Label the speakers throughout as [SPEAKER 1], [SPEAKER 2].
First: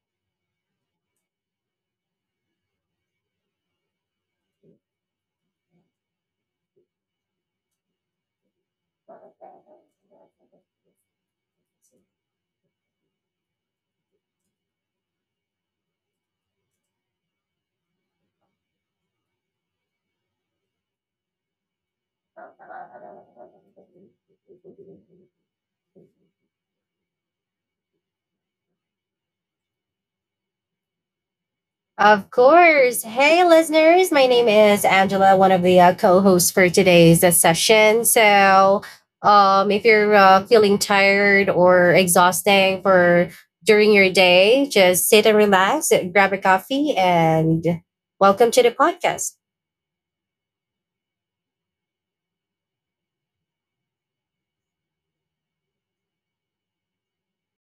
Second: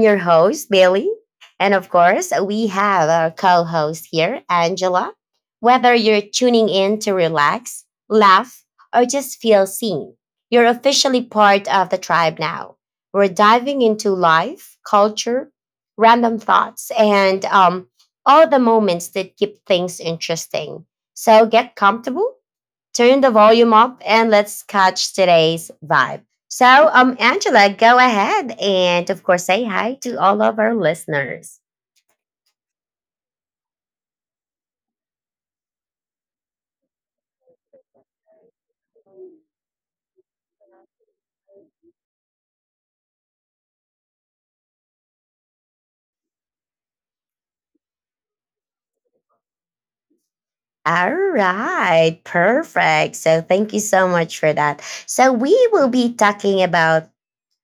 [SPEAKER 1] your host, Bailey. And of course, we have our co host here, Angela. Whether you're tuning in to relax, laugh, or just feel seen, you're officially part of the tribe now. We're diving into life, culture, random thoughts, and all the moments that keep things interesting. So get comfortable, turn the volume up, and let's catch today's vibe. So, Angela, go ahead and, of course, say hi to all of our listeners.
[SPEAKER 2] Of course. Hey, listeners. My name is Angela, one of the co hosts for today's session. So, if you're feeling tired or exhausting for during your day, just sit and relax, grab a coffee, and welcome to the podcast.
[SPEAKER 1] All right, perfect. So, thank you so much for that. So, we will be talking about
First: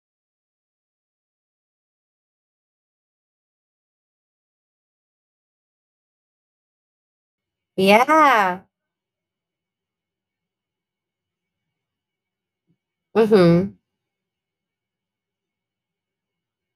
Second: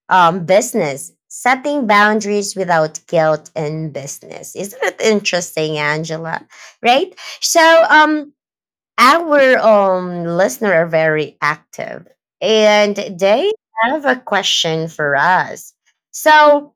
[SPEAKER 1] business, setting boundaries without guilt in business. Isn't it interesting, Angela? Right? So, um,
[SPEAKER 2] Yeah.
[SPEAKER 1] Our listener are very active and they
[SPEAKER 2] Mm-hmm.
[SPEAKER 1] have a question for us. So,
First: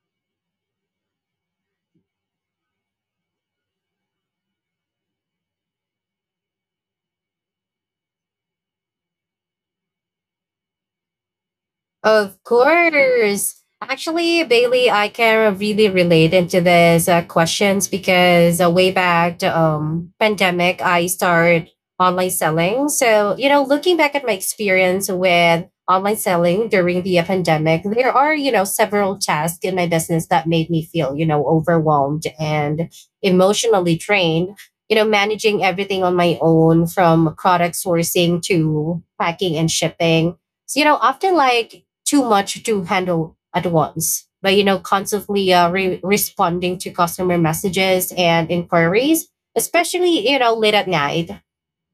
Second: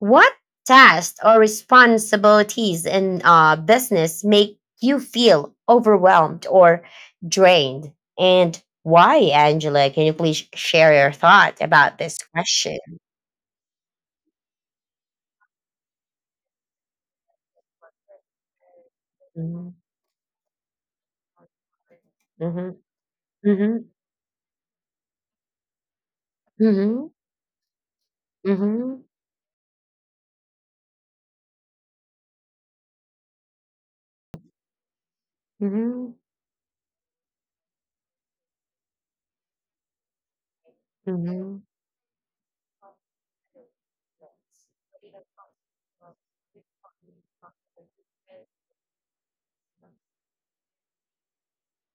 [SPEAKER 1] what tasks or responsibilities in business make you feel overwhelmed or drained? And why, Angela? Can you please share your thought about this
[SPEAKER 2] Of
[SPEAKER 1] question?
[SPEAKER 2] course. Actually, Bailey, I can really relate into these questions because way back the
[SPEAKER 1] Mhm.
[SPEAKER 2] pandemic, I started online
[SPEAKER 1] Mhm.
[SPEAKER 2] selling. So,
[SPEAKER 1] Mhm.
[SPEAKER 2] looking back at my experience with online selling during
[SPEAKER 1] Mhm.
[SPEAKER 2] the pandemic, there are,
[SPEAKER 1] Mhm.
[SPEAKER 2] several tasks in my business that made me feel, overwhelmed and emotionally drained. You know, managing everything
[SPEAKER 1] Mhm.
[SPEAKER 2] on my own from product sourcing to packing and shipping. So, often
[SPEAKER 1] Mhm.
[SPEAKER 2] like too much to handle
[SPEAKER 1] Mhm.
[SPEAKER 2] at once. But constantly responding to customer messages and inquiries, especially late at night,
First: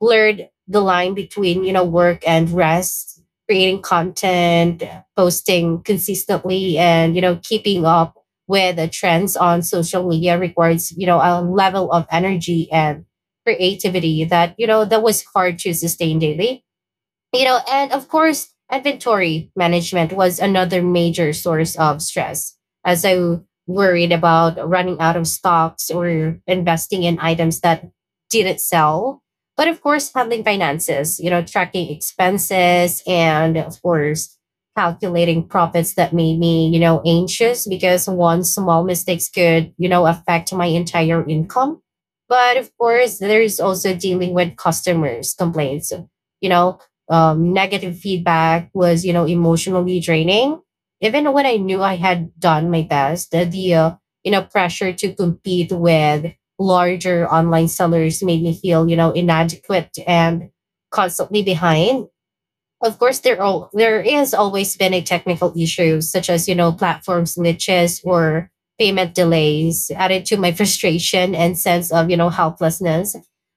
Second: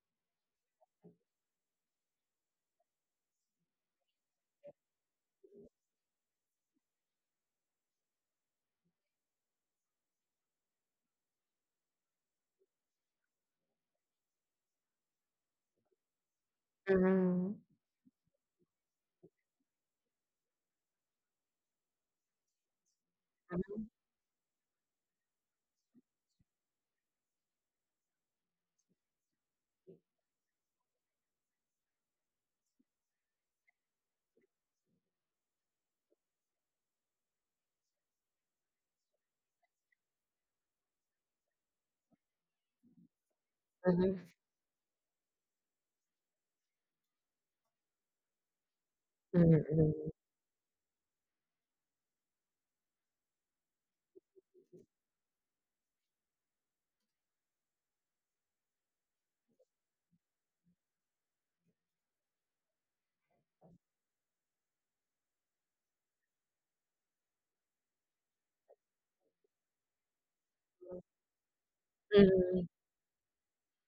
[SPEAKER 2] blurred the line between work and rest, creating content, posting consistently, and keeping up with the trends on social media requires a level of energy and creativity that that was hard to sustain daily
[SPEAKER 1] Mhm.
[SPEAKER 2] and of course, inventory management was another major source of stress as I
[SPEAKER 1] Mhm.
[SPEAKER 2] worried about running out of stocks or investing in items that didn't sell. But of course, handling finances, tracking expenses and of course, calculating profits that made me, anxious because one small mistakes could, affect my entire income. But of course, there's also
[SPEAKER 1] Mhm.
[SPEAKER 2] dealing with customers' complaints, you know, negative feedback was, emotionally draining. Even when I knew I had done my best, the pressure to compete with larger online sellers made me feel, inadequate and constantly behind. Of course, there is always been a technical issue, such as platforms glitches or payment delays added to my frustration and sense of
[SPEAKER 1] Mhm.
[SPEAKER 2] helplessness.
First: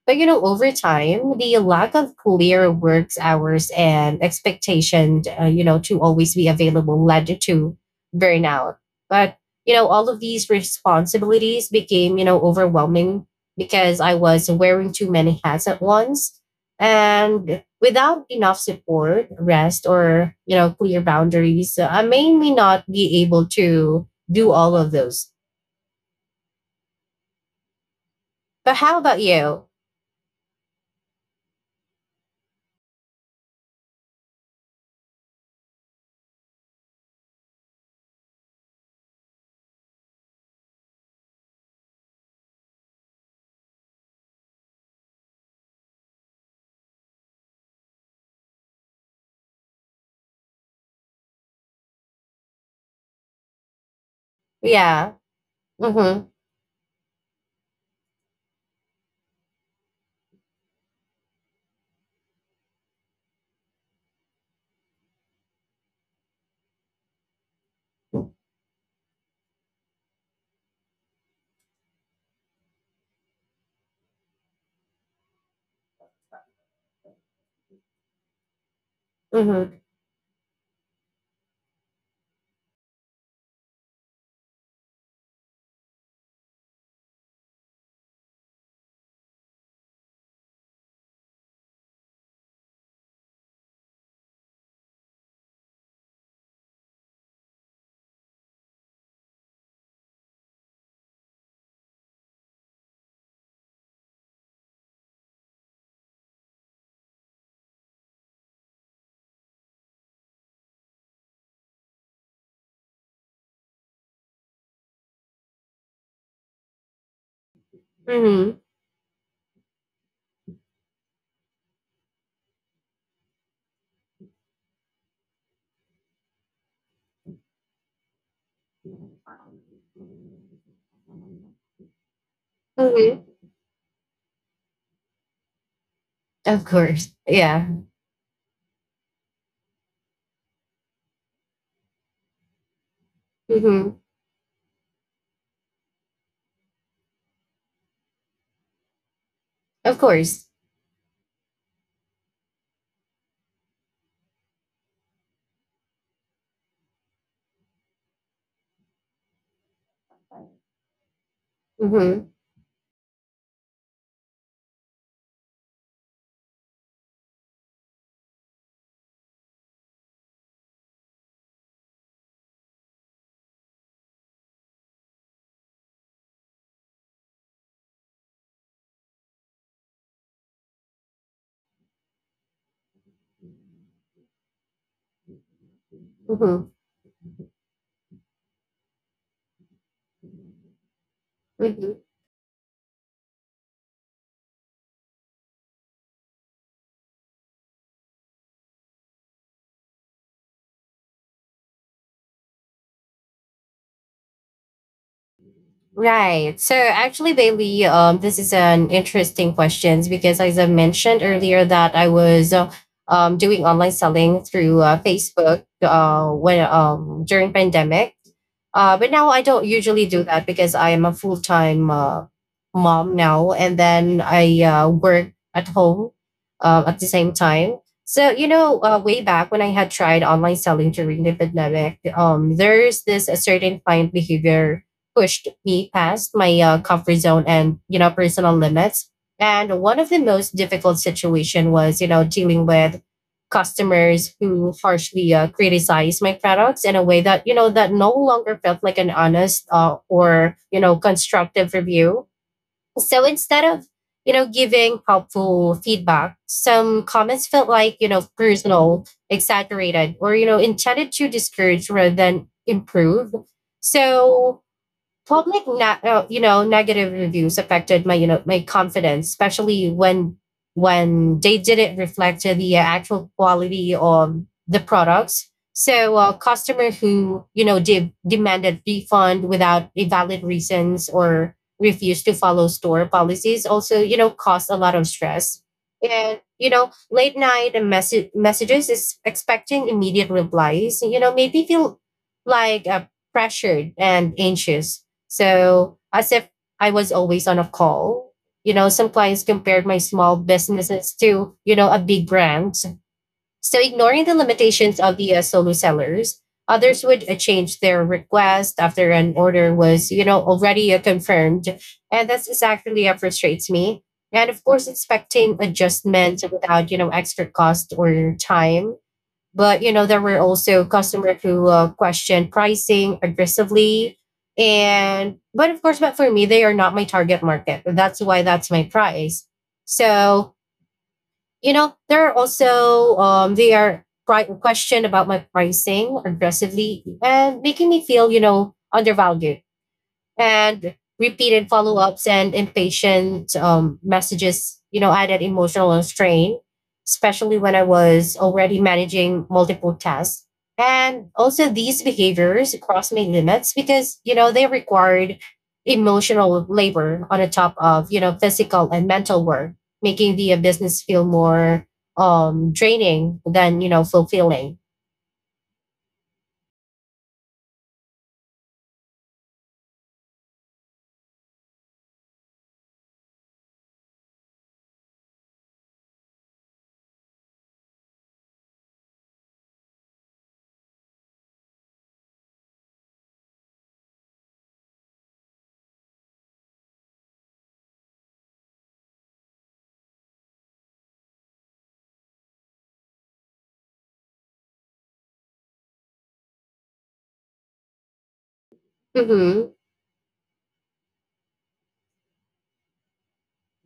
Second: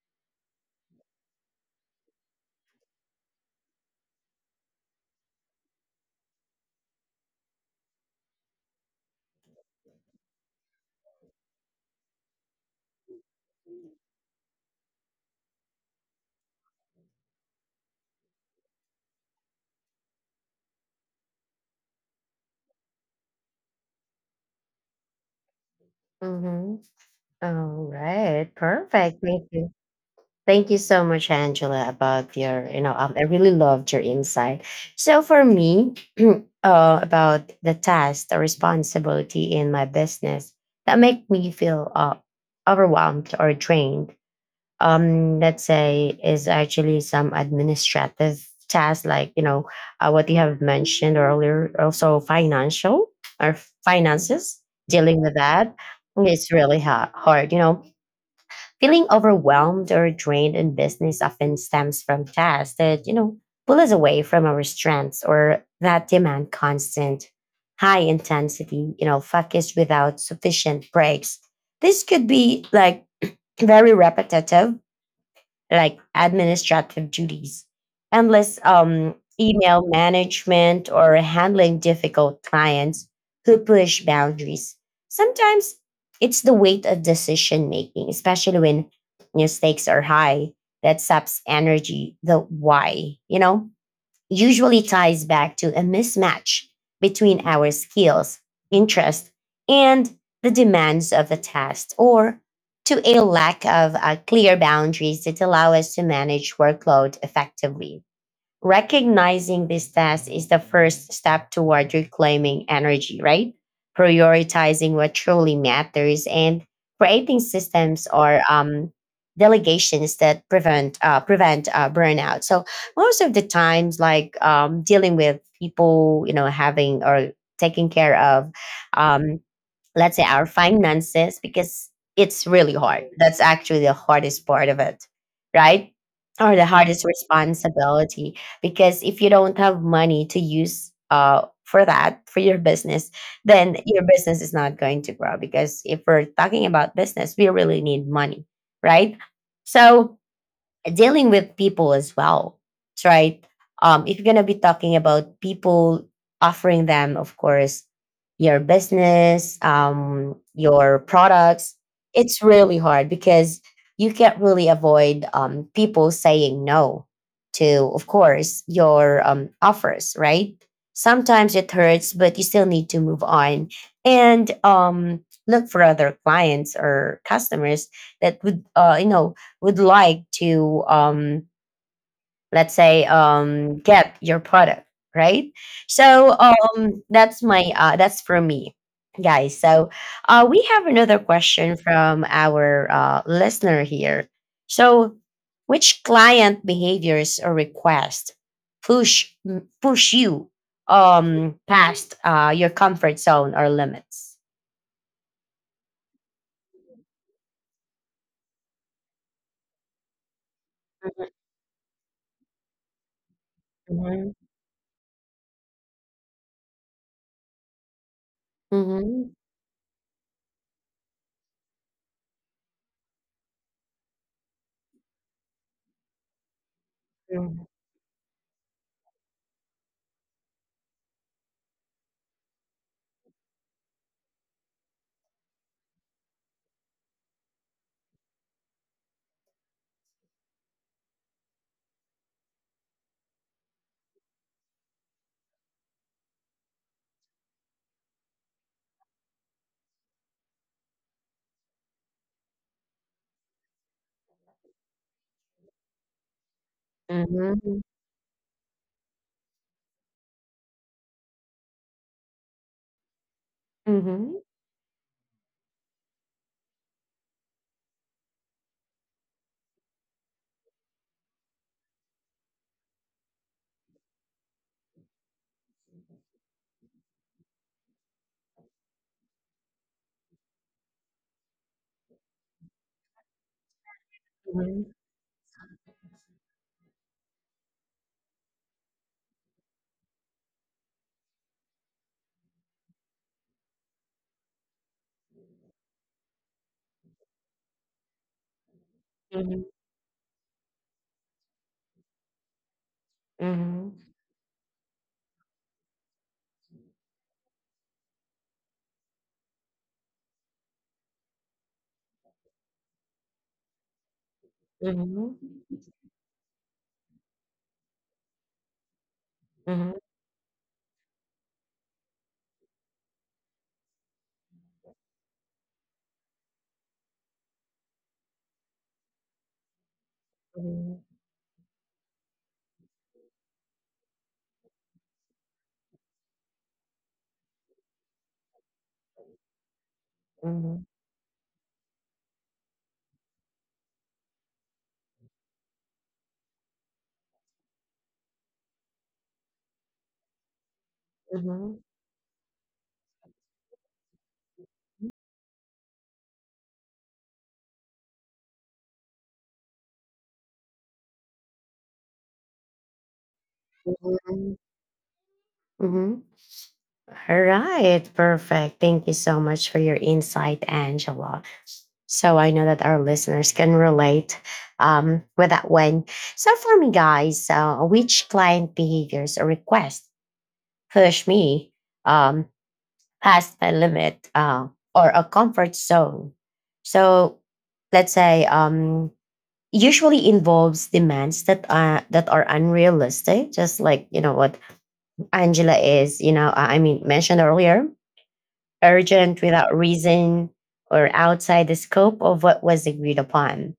[SPEAKER 2] But over time, the lack of clear work hours and expectation to always be available led to burnout. But all of these responsibilities became overwhelming because I was wearing too many hats at once, and without enough support, rest, or clear boundaries, I may not be able to do all of those.
[SPEAKER 1] Mhm. All right,
[SPEAKER 2] But how
[SPEAKER 1] perfect.
[SPEAKER 2] about
[SPEAKER 1] Thank you.
[SPEAKER 2] you?
[SPEAKER 1] Thank you so much, Angela, about your, I really loved your insight. So for me, about the task, the responsibility in my business that make me feel overwhelmed or drained let's say is actually some administrative tasks like what you have mentioned earlier also financial or finances
[SPEAKER 2] Yeah.
[SPEAKER 1] dealing with that.
[SPEAKER 2] Mm-hmm.
[SPEAKER 1] It's really hard, you know. Feeling overwhelmed or drained in business often stems from tasks that, you know, pull us away from our strengths or that demand constant high intensity, you know, focus without sufficient breaks. This could be like very repetitive, like administrative duties, endless
[SPEAKER 2] Mm-hmm.
[SPEAKER 1] email management, or handling difficult clients who push boundaries. Sometimes it's the weight of decision making, especially when your stakes are high, that saps energy. The why, you know, usually ties back to a mismatch between our skills, interests, and the demands of the task, or to a lack of clear boundaries that allow us to manage workload effectively. Recognizing these tasks is the first step toward reclaiming energy, right? Prioritizing what truly matters and creating systems or
[SPEAKER 2] Mm-hmm,
[SPEAKER 1] delegations that prevent burnout. So most of the times, like dealing with people, you know, having or taking care of um, let's say our finances, because it's really hard.
[SPEAKER 2] mm-hmm.
[SPEAKER 1] That's actually the hardest part of it, right?
[SPEAKER 2] Of
[SPEAKER 1] Or the
[SPEAKER 2] course.
[SPEAKER 1] hardest
[SPEAKER 2] Yeah.
[SPEAKER 1] responsibility, because if you don't have money to use for that, for your business, then
[SPEAKER 2] Mm-hmm.
[SPEAKER 1] your business is not going to grow, because if we're talking about business, we really need money, right?
[SPEAKER 2] Of
[SPEAKER 1] So
[SPEAKER 2] course.
[SPEAKER 1] dealing with people as well, right. If you're gonna be talking about people, offering them, of course, your business, your products,
[SPEAKER 2] Mm-hmm.
[SPEAKER 1] it's really hard, because you can't really avoid people saying no to, of course, your offers, right? Sometimes it hurts, but you still need to move on and look for other clients or customers that would, would like to let's say get your product, right?
[SPEAKER 2] Mm-hmm,
[SPEAKER 1] So that's for me, guys. So we have another
[SPEAKER 2] mm-hmm.
[SPEAKER 1] question from our listener here. So which client behaviors or requests push push you past your comfort zone or limits.
[SPEAKER 2] Right. So actually, Bailey, this is an interesting question because as I mentioned earlier that I was doing online
[SPEAKER 1] Mhm,
[SPEAKER 2] selling through Facebook when during pandemic. But
[SPEAKER 1] mhm,
[SPEAKER 2] now I don't usually do that because I am a full time mom now, and then I work at home at the same
[SPEAKER 1] mhm,
[SPEAKER 2] time. So way back when I had tried online selling during the pandemic, there's this a certain client behavior pushed me past my comfort zone and personal limits. And one of the most difficult situation was dealing with customers who harshly criticized my products in a way that that no longer felt like an honest or constructive review. So instead of giving helpful feedback, some comments felt
[SPEAKER 1] mhm,
[SPEAKER 2] like personal, exaggerated, or intended to discourage rather than improve.
[SPEAKER 1] mhm,
[SPEAKER 2] So public negative reviews affected my my confidence, especially when they didn't reflect the actual quality of the products. So a customer who demanded refund without a valid reasons or refused to follow store policies also caused a lot
[SPEAKER 1] mhm,
[SPEAKER 2] of stress. And late night and messages is expecting immediate replies, maybe feel like pressured and anxious, so as if I was always on a call. You know, some clients
[SPEAKER 1] mhm,
[SPEAKER 2] compared my small businesses to, a big brand. So
[SPEAKER 1] mhm.
[SPEAKER 2] ignoring the limitations of the solo sellers, others would change their request after an order was, already confirmed. And that's exactly what frustrates me. And of course,
[SPEAKER 1] Mhm.
[SPEAKER 2] expecting adjustments without, extra cost or time. But
[SPEAKER 1] Mhm.
[SPEAKER 2] there were also customers who questioned pricing aggressively, and but of course, but for me, they are not my target market. That's why that's my price. So
[SPEAKER 1] Mhm.
[SPEAKER 2] there are also they are questioned about my pricing aggressively and making me feel undervalued.
[SPEAKER 1] Mhm.
[SPEAKER 2] And repeated follow-ups and impatient messages added emotional strain, especially when I was already managing multiple tasks. And also
[SPEAKER 1] Mhm.
[SPEAKER 2] these behaviors crossed my limits because they required emotional labor on the top of physical and mental work, making the business feel more draining than
[SPEAKER 1] Mhm.
[SPEAKER 2] fulfilling.
[SPEAKER 1] Mhm. All right, perfect. Thank you so much for your insight, Angela. So I know that our listeners can relate with that one. So for me, guys, which client behaviors or requests push me um, past my limit or a comfort zone? So let's say usually involves demands that are unrealistic, just like, you know, what Angela is you know I mean mentioned earlier. Urgent
[SPEAKER 2] Mm-hmm.
[SPEAKER 1] without reason, or outside the scope of what was agreed upon.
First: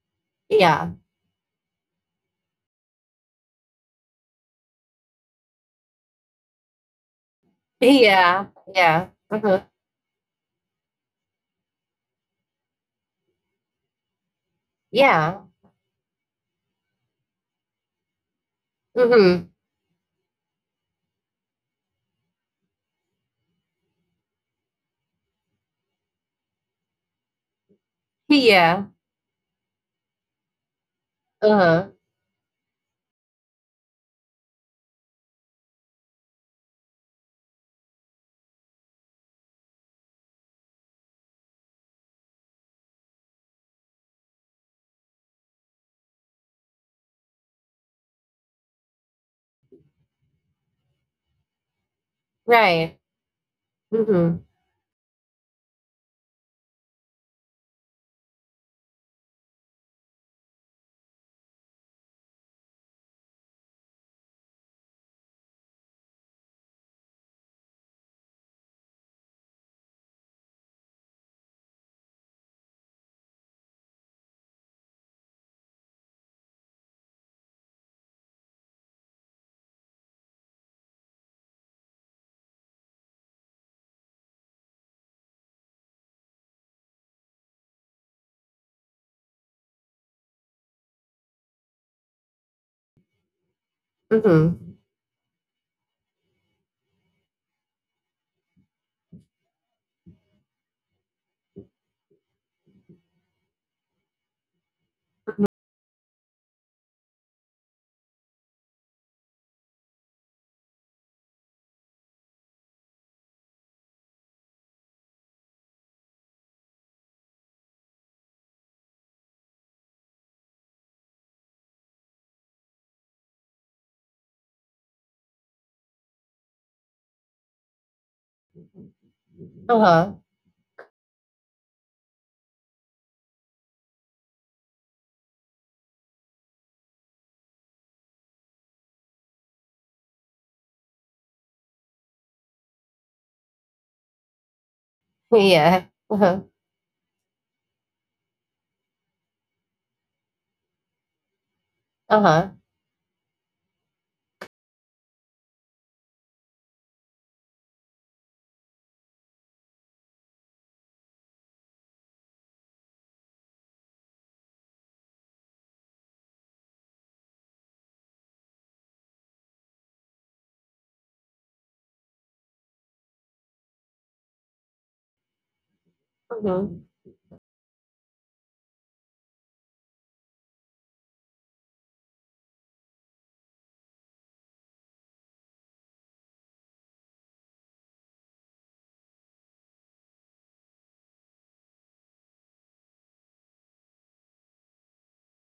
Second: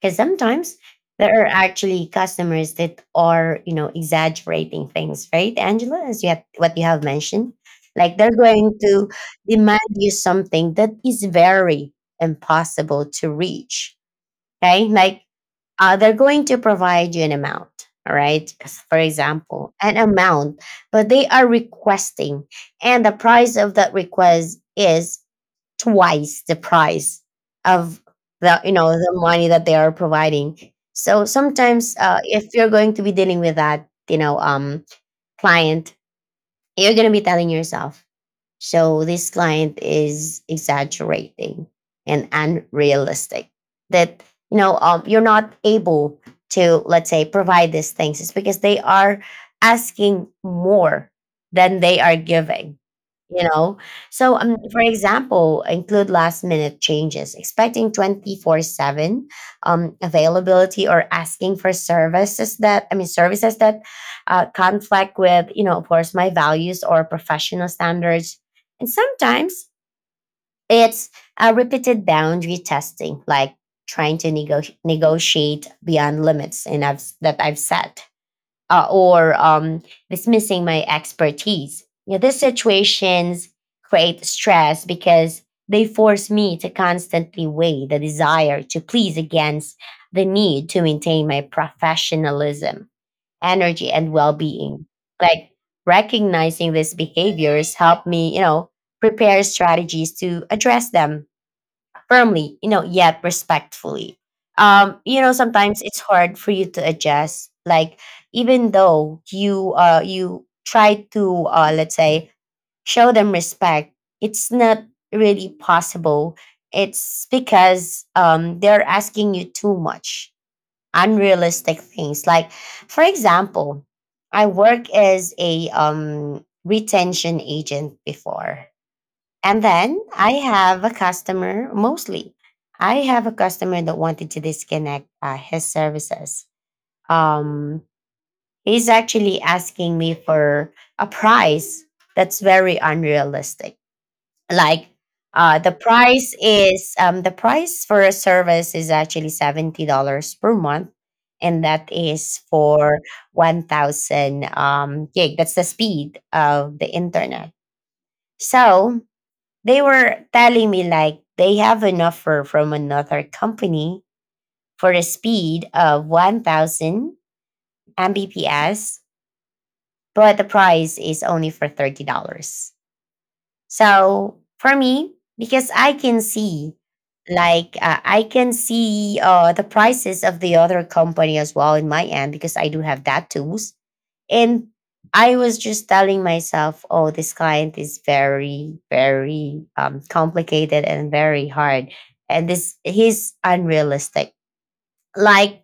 [SPEAKER 1] Because sometimes
[SPEAKER 2] Yeah.
[SPEAKER 1] there are actually customers that are, you know, exaggerating things, right, Angela? As you have what you have mentioned, like they're
[SPEAKER 2] Yeah.
[SPEAKER 1] going
[SPEAKER 2] Yeah.
[SPEAKER 1] to
[SPEAKER 2] Mm-hmm.
[SPEAKER 1] demand you something that is very impossible to reach. Okay, like
[SPEAKER 2] Yeah.
[SPEAKER 1] they're going to provide you an amount. All right, as for
[SPEAKER 2] Mm-hmm.
[SPEAKER 1] example an amount, but they are requesting, and the price of that request is twice the price of, the you
[SPEAKER 2] Yeah.
[SPEAKER 1] know, the money that they are providing. So
[SPEAKER 2] Uh-huh.
[SPEAKER 1] sometimes, if you're going to be dealing with that, client, you're going to be telling yourself, so this client is exaggerating and unrealistic. That, you know, you're not able to, let's say, provide these things. It's because they are asking more than they are giving,
[SPEAKER 2] Right.
[SPEAKER 1] you know? So,
[SPEAKER 2] Mm-hmm.
[SPEAKER 1] for example, include last minute changes, expecting 24/7 availability, or asking for services that, services that conflict with, you know, of course, my values or professional standards. And sometimes it's a repeated boundary testing, like trying to negotiate beyond limits that I've set, or dismissing my expertise. You know, these situations create stress because they force me to constantly weigh the desire to please against the need to maintain my professionalism, energy, and well
[SPEAKER 2] Mm-hmm.
[SPEAKER 1] being. Like recognizing these behaviors help me, you know, prepare strategies to address them firmly, you know, yet respectfully. You know, sometimes it's hard for you to adjust. Like, even though you try to let's say show them respect, it's not really possible, it's because they're asking you too much unrealistic things. Like, for example, I work as a retention agent before, and then
[SPEAKER 2] Uh-huh.
[SPEAKER 1] I have a customer. Mostly, I have a customer that wanted to disconnect his services. Um, he's actually asking me for a price that's very unrealistic. Like the
[SPEAKER 2] Yeah.
[SPEAKER 1] price
[SPEAKER 2] Uh-huh.
[SPEAKER 1] is the price for a service is actually $70 per month, and that is
[SPEAKER 2] Uh-huh.
[SPEAKER 1] for 1,000 gig. That's the speed of the internet. So they were telling me like they have an offer from another company for a speed of 1,000 Mbps, but the price is only for $30. So for me, because I can see,
[SPEAKER 2] Mm-hmm.
[SPEAKER 1] like I can see the prices of the other company as well in my end, because I do have that tools. And I was just telling myself, oh, this client is very, very complicated and very hard, and this he's unrealistic. Like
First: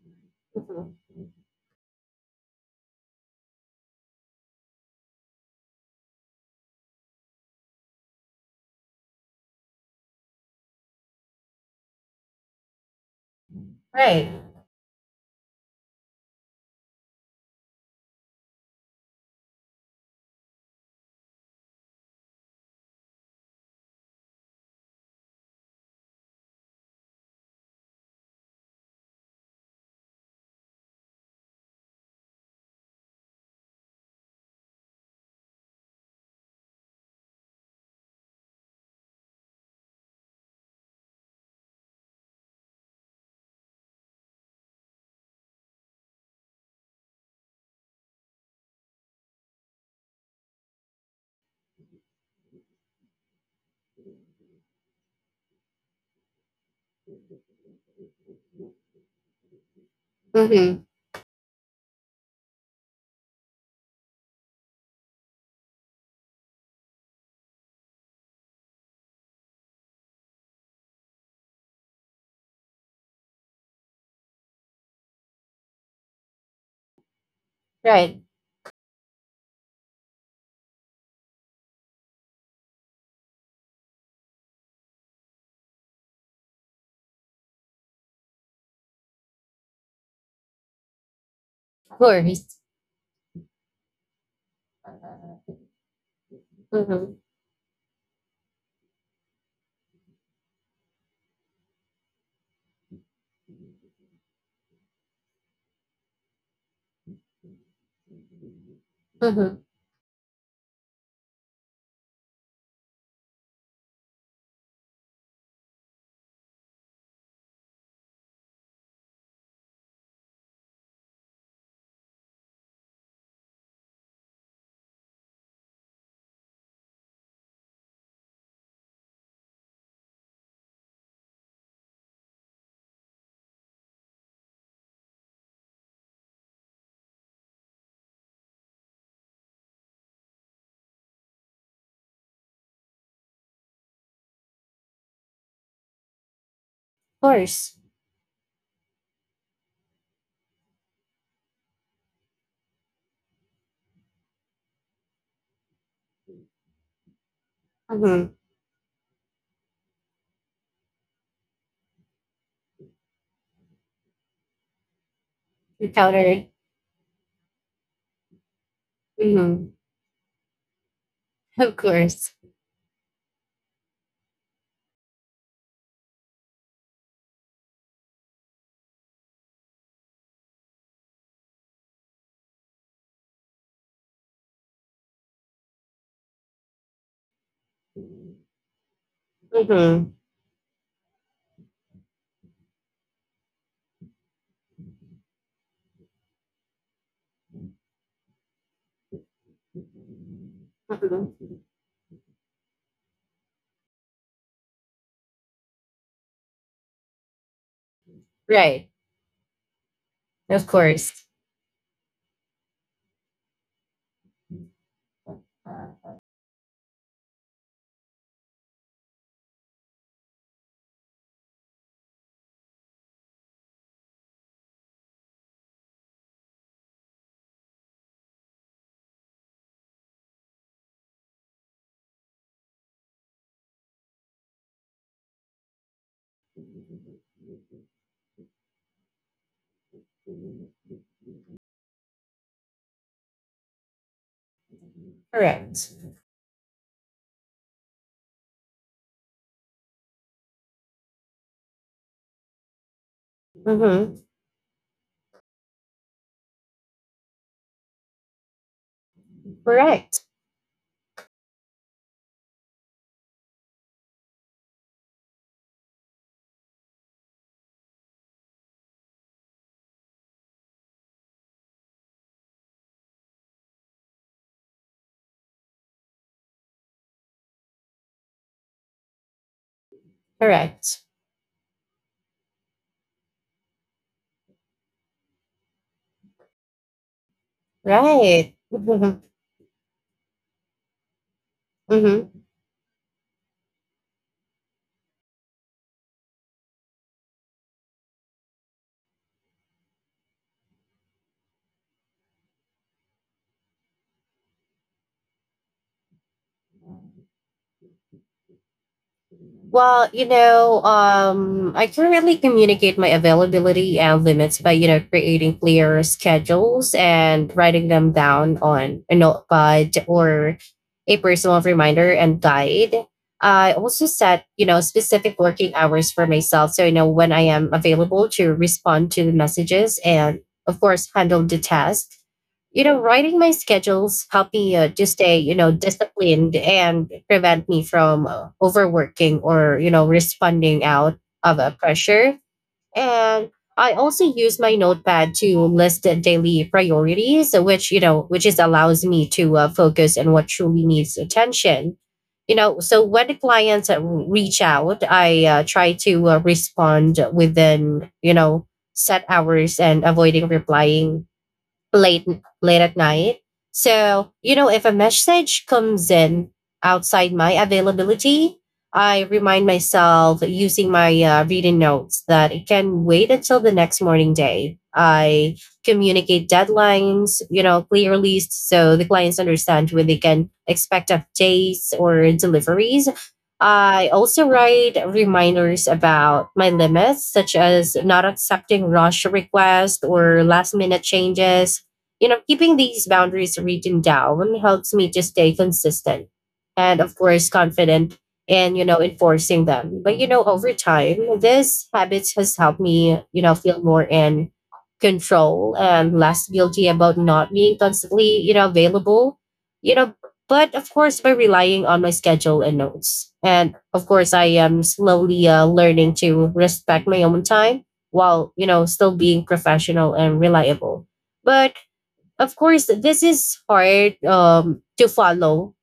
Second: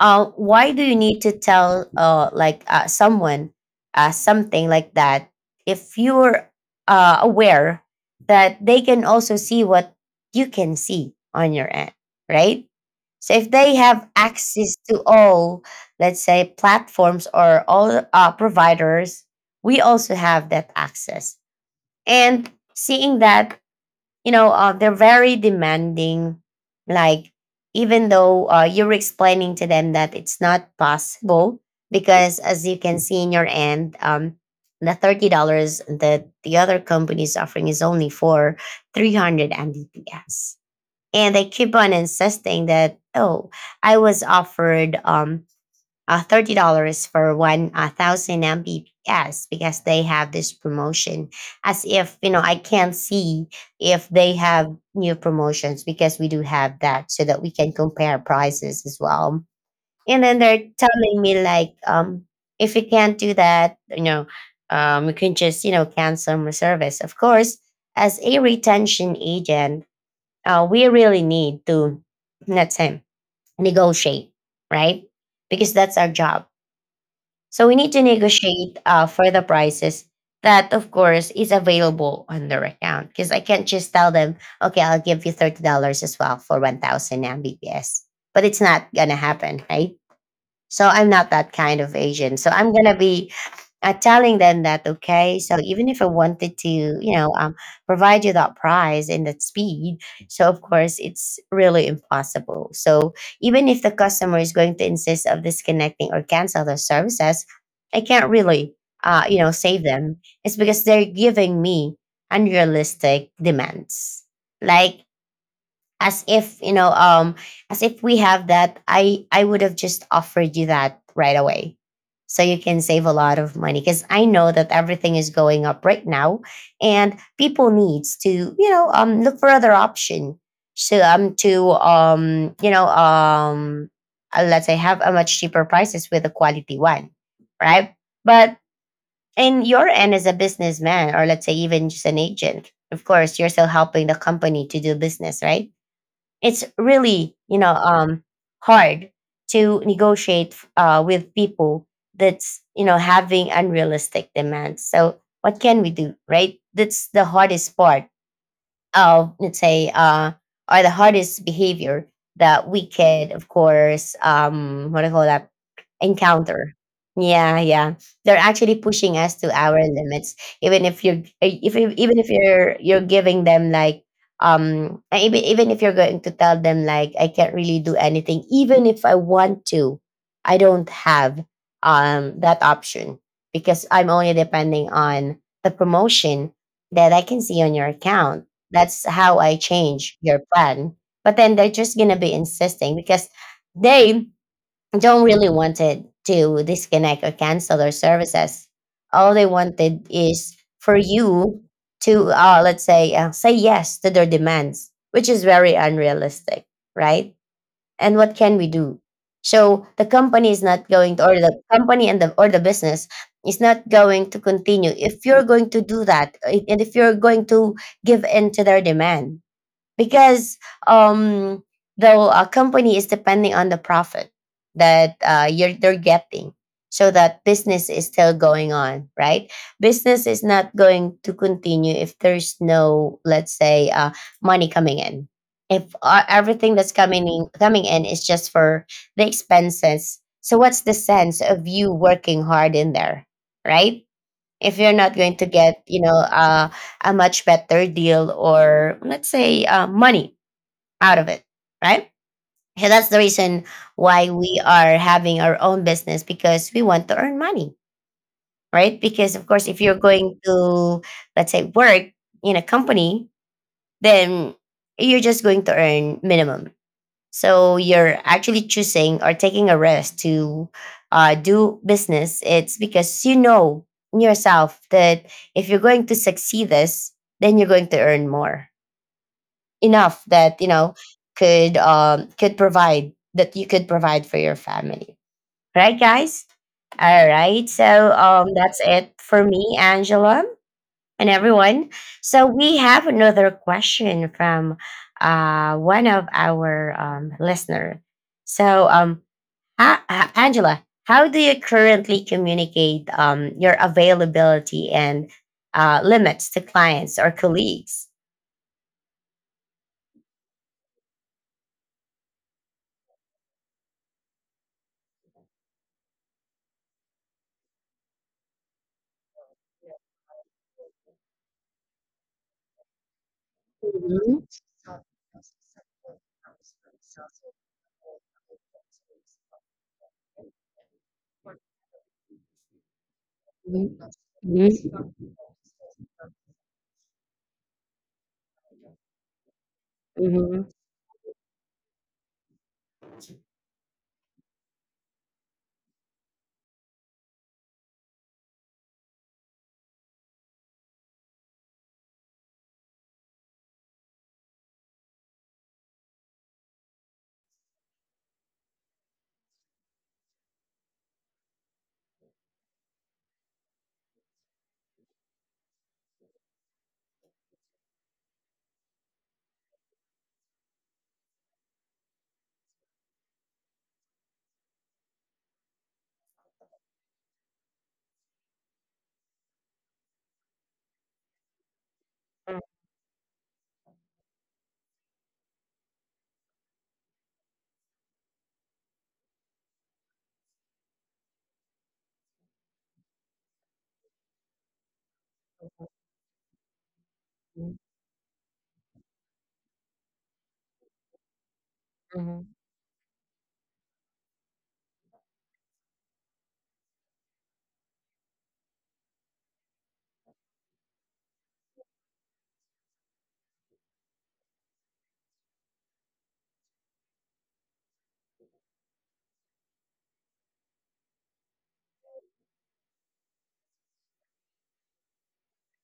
[SPEAKER 1] why do
[SPEAKER 2] Hmm.
[SPEAKER 1] you need to tell someone something like that, if you're aware that they can also see what you can see on your end, right? So if they have
[SPEAKER 2] Right.
[SPEAKER 1] access to all, let's say, platforms or all providers, we also have that access. And seeing that, you know, they're very demanding, like even though, you're explaining to them that it's not possible, because as you can see in your end, the $30 that the other company is offering is only for 300 mbps, and they keep on insisting that, oh, I was offered $30 for 1000 mbps, because they have this promotion, as if, you know, I can't see if they have new promotions, because we do have that, so that we can compare prices as well. And then they're
[SPEAKER 2] Mm-hmm.
[SPEAKER 1] telling me, like, if you can't do that, you know, um, you can just, you know, cancel my service. Of course, as a retention agent, we really need to, let's say, negotiate, right? Because that's our job. So we need to
[SPEAKER 2] Right.
[SPEAKER 1] negotiate for the prices that, of course, is available on their account. Because I can't just tell them, okay, I'll give you $30 as well for 1,000 Mbps, but it's not gonna happen, right? So I'm not that kind of
[SPEAKER 2] Of
[SPEAKER 1] agent. So
[SPEAKER 2] course.
[SPEAKER 1] I'm gonna be telling them that okay, so even if I wanted to,
[SPEAKER 2] Mm-hmm.
[SPEAKER 1] provide you that price and that speed. So of course it's really impossible, so even if the customer is going to insist of disconnecting or cancel their services, I can't really you know,
[SPEAKER 2] Mm-hmm.
[SPEAKER 1] save them. It's because they're giving me unrealistic demands, like as if as if we have that, I would have just offered you that right away so you can save a lot of money, because I know that everything is going up right now and people needs to, you know, look for other option. So to let's say have a much cheaper prices with a quality one, right? But in your end, as a businessman or let's say even just an agent, of course you're still helping the company to do business, right? It's
[SPEAKER 2] Of
[SPEAKER 1] really,
[SPEAKER 2] course.
[SPEAKER 1] hard to negotiate with people that's, you know, having unrealistic demands. So what can we do, right? That's the hardest part
[SPEAKER 2] Mm-hmm.
[SPEAKER 1] of, let's say, or the hardest behavior that we could, of course, um, what do you call that,
[SPEAKER 2] Encountered.
[SPEAKER 1] encounter. Yeah, yeah. They're actually pushing us to
[SPEAKER 2] Mm-hmm.
[SPEAKER 1] our limits, even if you, are if
[SPEAKER 2] Of
[SPEAKER 1] you- even if
[SPEAKER 2] course.
[SPEAKER 1] you're giving them like, even if you're going to tell them like I can't really do anything, even if I want to, I don't have um, that option, because I'm only depending on the promotion that I can see on your account. That's how I change
[SPEAKER 2] Mm-hmm.
[SPEAKER 1] your plan. But then they're just gonna be insisting because they don't really wanted to disconnect or cancel their services. All they wanted is for
[SPEAKER 2] Mm-hmm.
[SPEAKER 1] you to, let's say, say yes to their demands, which is very unrealistic, right? And what can we
[SPEAKER 2] Right.
[SPEAKER 1] do? So the company is
[SPEAKER 2] Of
[SPEAKER 1] not going to,
[SPEAKER 2] course.
[SPEAKER 1] or the company and the or the business is not going to continue if you're going to do that, and if you're going to give in to their demand, because um, though a company is depending on the profit that you're they're getting, so that business is still going on, right? Business is not going to continue if there's no, let's say, money coming in. If everything that's coming in, is just for the expenses, so what's the sense of you working hard in there, right? If you're not going to get,
[SPEAKER 2] Correct.
[SPEAKER 1] you know, a much better deal, or let's say money out of it, right? So that's the reason why
[SPEAKER 2] Mm-hmm.
[SPEAKER 1] we are having our own business, because we want to earn money, right? Because of course if you're
[SPEAKER 2] Correct.
[SPEAKER 1] going to, let's say, work in a company, then you're just going to earn minimum. So you're actually choosing or taking a risk to, do business. It's because you know in yourself that if you're going to succeed this, then you're going to earn more, enough that
[SPEAKER 2] Correct.
[SPEAKER 1] could provide that you could provide for your family. Right, guys. All right. So
[SPEAKER 2] Right.
[SPEAKER 1] that's it
[SPEAKER 2] Mm-hmm.
[SPEAKER 1] for me, Angela, and everyone.
[SPEAKER 2] Mm-hmm.
[SPEAKER 1] So we have another question from one of our listener. So, Angela, how do you currently communicate your availability and limits to clients or colleagues?
[SPEAKER 2] Well, I can really communicate my availability and limits by, creating clear schedules and writing them down on a notepad or a personal reminder and guide. I
[SPEAKER 1] Mhm.
[SPEAKER 2] also
[SPEAKER 1] Mhm. Mhm.
[SPEAKER 2] set, specific working hours for myself. So I know when I am available to respond to the messages and, of course, handle the task. You know, writing my schedules help me to stay, disciplined and prevent me from overworking or,
[SPEAKER 1] Mhm.
[SPEAKER 2] responding out of a pressure. And I also use my notepad to list the daily priorities, which is allows me to focus on what truly needs attention. You know, so when the clients reach out, I try to respond within, set hours and avoiding replying late late at night. So, if a message comes in outside my availability, I remind myself using my reading notes that it can wait until the next morning day. I communicate deadlines, clearly so the clients understand when they can expect updates or deliveries. I also write reminders about my limits, such as not accepting rush requests or last minute changes. You know, keeping these boundaries written down helps me to stay consistent and, of course, confident in, enforcing them. But, over time, this habit has
[SPEAKER 1] Mhm.
[SPEAKER 2] helped me, feel more in control and less guilty about not being constantly, available. You know, but of course, by relying on my schedule and notes. And of course, I am slowly learning to respect my own time while, still being professional and reliable. But of course this is hard to follow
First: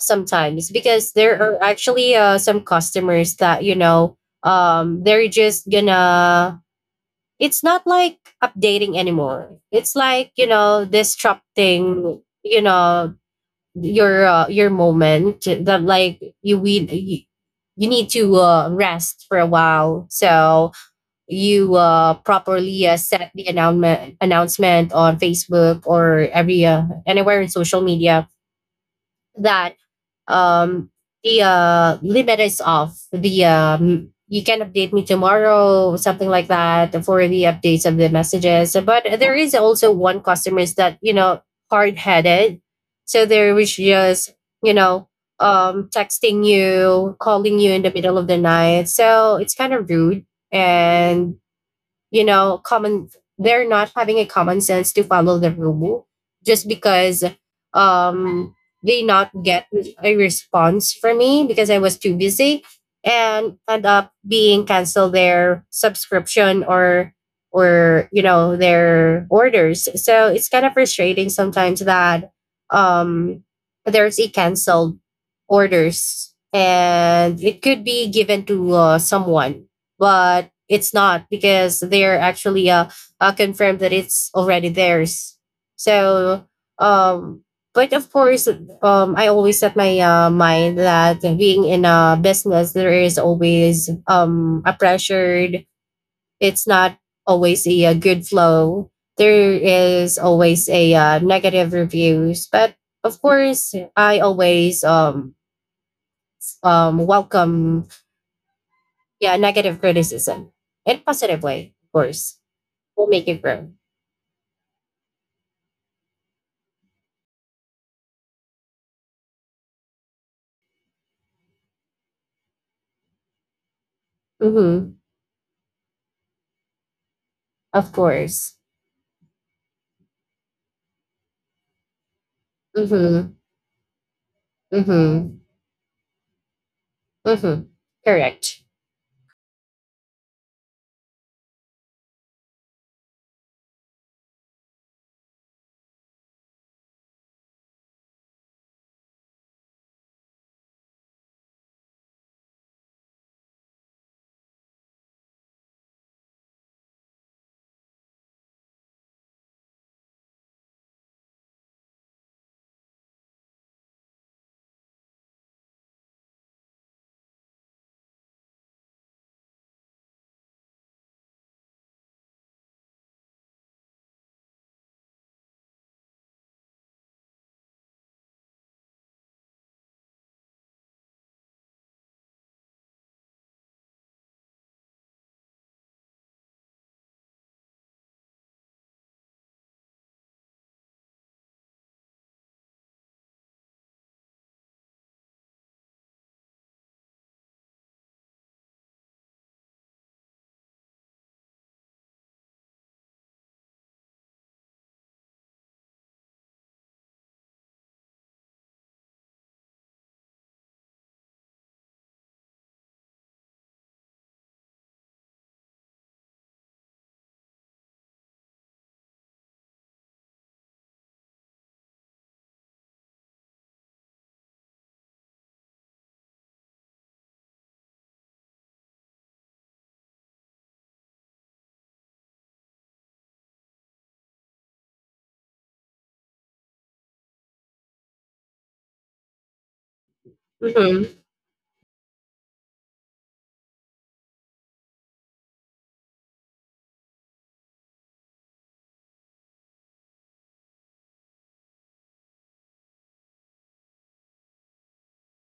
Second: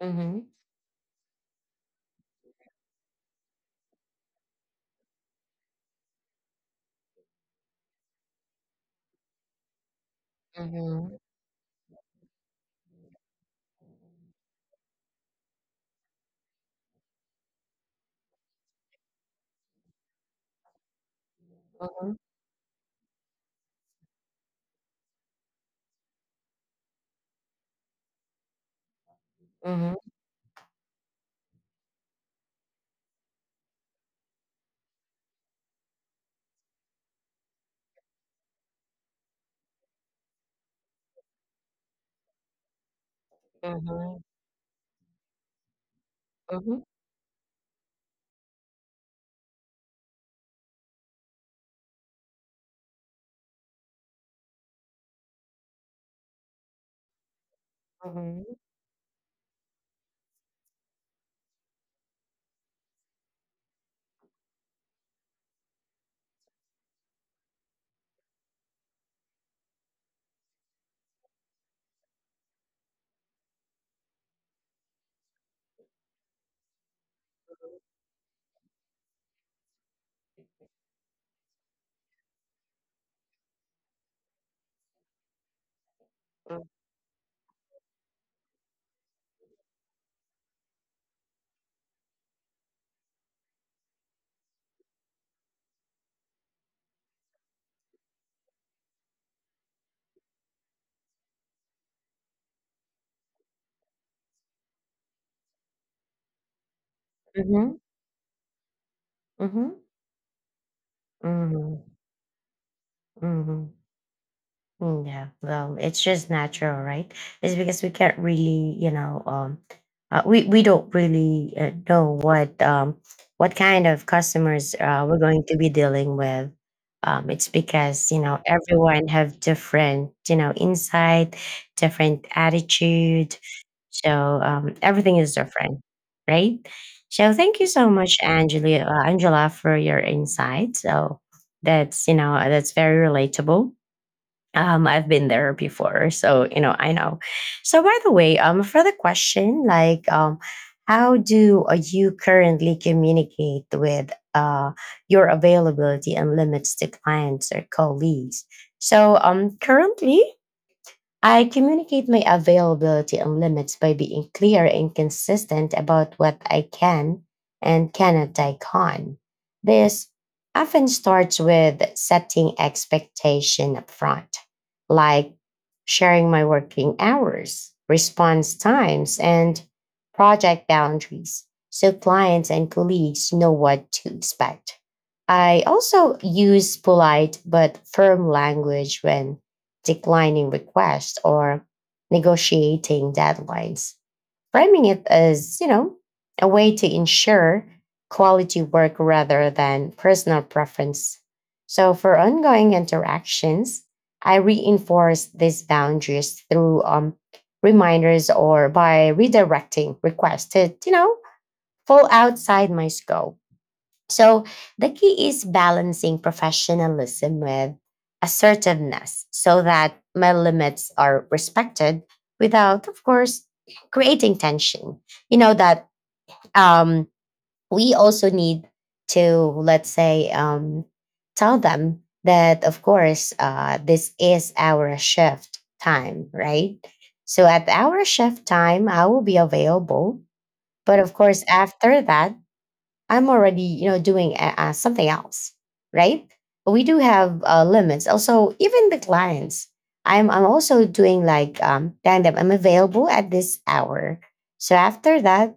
[SPEAKER 1] Mhm.
[SPEAKER 2] because there are actually some customers that they're just gonna it's not like updating anymore. It's like
[SPEAKER 1] Mhm. Mhm.
[SPEAKER 2] disrupting your moment, that like you we you you need to rest for a while. So you
[SPEAKER 1] Mhm.
[SPEAKER 2] properly set the announcement on Facebook or every anywhere in social media that um, the limit is off. The you can update me tomorrow, something like that, for the updates of the messages. But there is also one customers that hard headed, so they was just you know texting
[SPEAKER 1] Mhm. Mhm.
[SPEAKER 2] you, calling you in the middle of the night. So it's kind of rude. And common, they're not having a common sense to follow the rule just because um they not get a response from me because I was too busy and end up being cancel their subscription or their orders. So it's kind of frustrating sometimes that um there's a canceled orders and it could be given to someone, but it's not because they're actually confirmed that it's already theirs. So um but of course I always set my mind that being in a business there is always a pressured. It's not always a, good flow. There is always a negative reviews, but of course I always
[SPEAKER 1] Mhm.
[SPEAKER 2] welcome
[SPEAKER 1] Mhm.
[SPEAKER 2] yeah
[SPEAKER 1] Mhm. Mhm.
[SPEAKER 2] negative criticism in positive
[SPEAKER 1] Mhm.
[SPEAKER 2] way. Of course we'll make it
[SPEAKER 1] Mhm.
[SPEAKER 2] grow.
[SPEAKER 1] Mm, yeah, well, it's just natural, right? It's because we can't really, you know, we don't really know what kind of customers
[SPEAKER 2] Mm-hmm.
[SPEAKER 1] we're going to be dealing with. It's
[SPEAKER 2] Of
[SPEAKER 1] because you know
[SPEAKER 2] course.
[SPEAKER 1] everyone have different, you know, insight, different attitude.
[SPEAKER 2] Mm-hmm.
[SPEAKER 1] So everything is
[SPEAKER 2] Mm-hmm.
[SPEAKER 1] different, right? So thank you
[SPEAKER 2] Mm-hmm.
[SPEAKER 1] so much, Angela,
[SPEAKER 2] Correct.
[SPEAKER 1] for your insight. So that's, you know, that's very relatable. Um, I've been there before, so you know I know. So by the way, for the question, like, how do you currently communicate with your availability and limits to clients or colleagues? So currently, I communicate my availability and limits by being clear and consistent about what I can and cannot take on. This often starts with setting expectation upfront, like sharing my working hours, response times, and project boundaries, so clients and colleagues know what to expect. I also use polite but firm language when declining requests or negotiating deadlines, framing it as, you know, a way to ensure quality work rather than personal preference. So for ongoing interactions, I reinforce these boundaries through reminders or by redirecting requests to, you know, fall outside my scope. So the key is balancing professionalism with assertiveness, so that my limits are respected without, of course, creating tension. You know, that um, we also need to, let's say, tell them that, of course, this is our shift time, right? So at our shift time, I will be available. But of
[SPEAKER 2] Mm-hmm.
[SPEAKER 1] course, after that, I'm already, you know, doing something else, right? But we do have limits. Also, even the clients, I'm also doing like telling them I'm available at this hour. So after that,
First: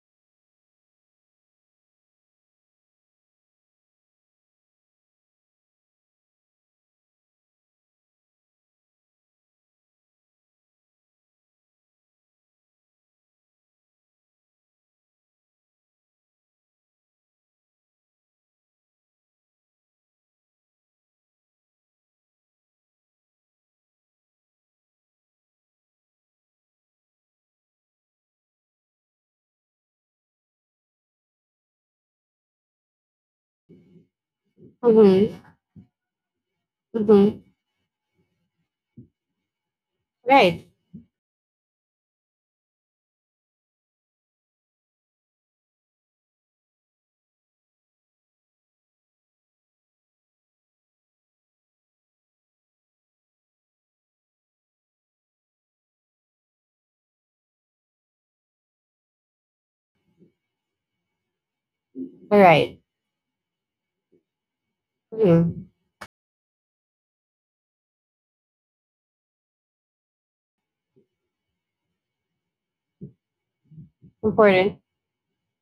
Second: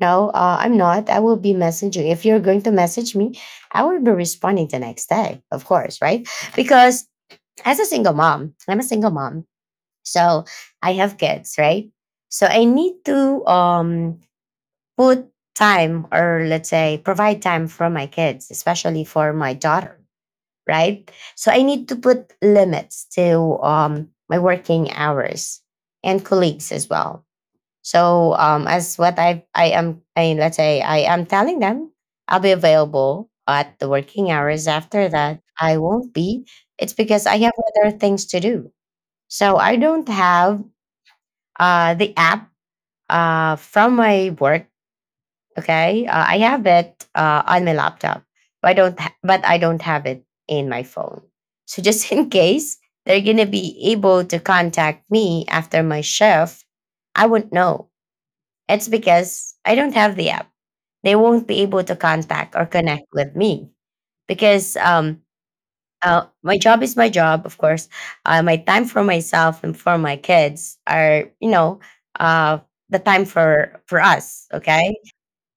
[SPEAKER 1] no, I'm not. I will be messaging. If you're going to message me, I will be responding the next day, of course, right? Because as a single mom, I'm a single mom, so I have kids, right? So I need to um, put time, or let's say provide time for my kids, especially for my daughter, right? So I need to put limits to my working hours and colleagues as well. So as what I am I let's say I am telling them, I'll be available at the working hours. After
[SPEAKER 2] Mm-hmm.
[SPEAKER 1] that I won't be. It's because I
[SPEAKER 2] Mm-hmm.
[SPEAKER 1] have other things to do. So I don't have
[SPEAKER 2] Right.
[SPEAKER 1] the app from my work. Okay, I have it on my laptop, but I don't have it in my phone. So just in case they're gonna be able to contact me after my shift, I won't know. It's because I don't have the app. They won't be able to
[SPEAKER 2] All
[SPEAKER 1] contact or
[SPEAKER 2] right.
[SPEAKER 1] connect with me because
[SPEAKER 2] Mm-hmm.
[SPEAKER 1] my job is my job, of course. My time for myself and for my kids are, you know, uh, the time for us.
[SPEAKER 2] Important.
[SPEAKER 1] Okay.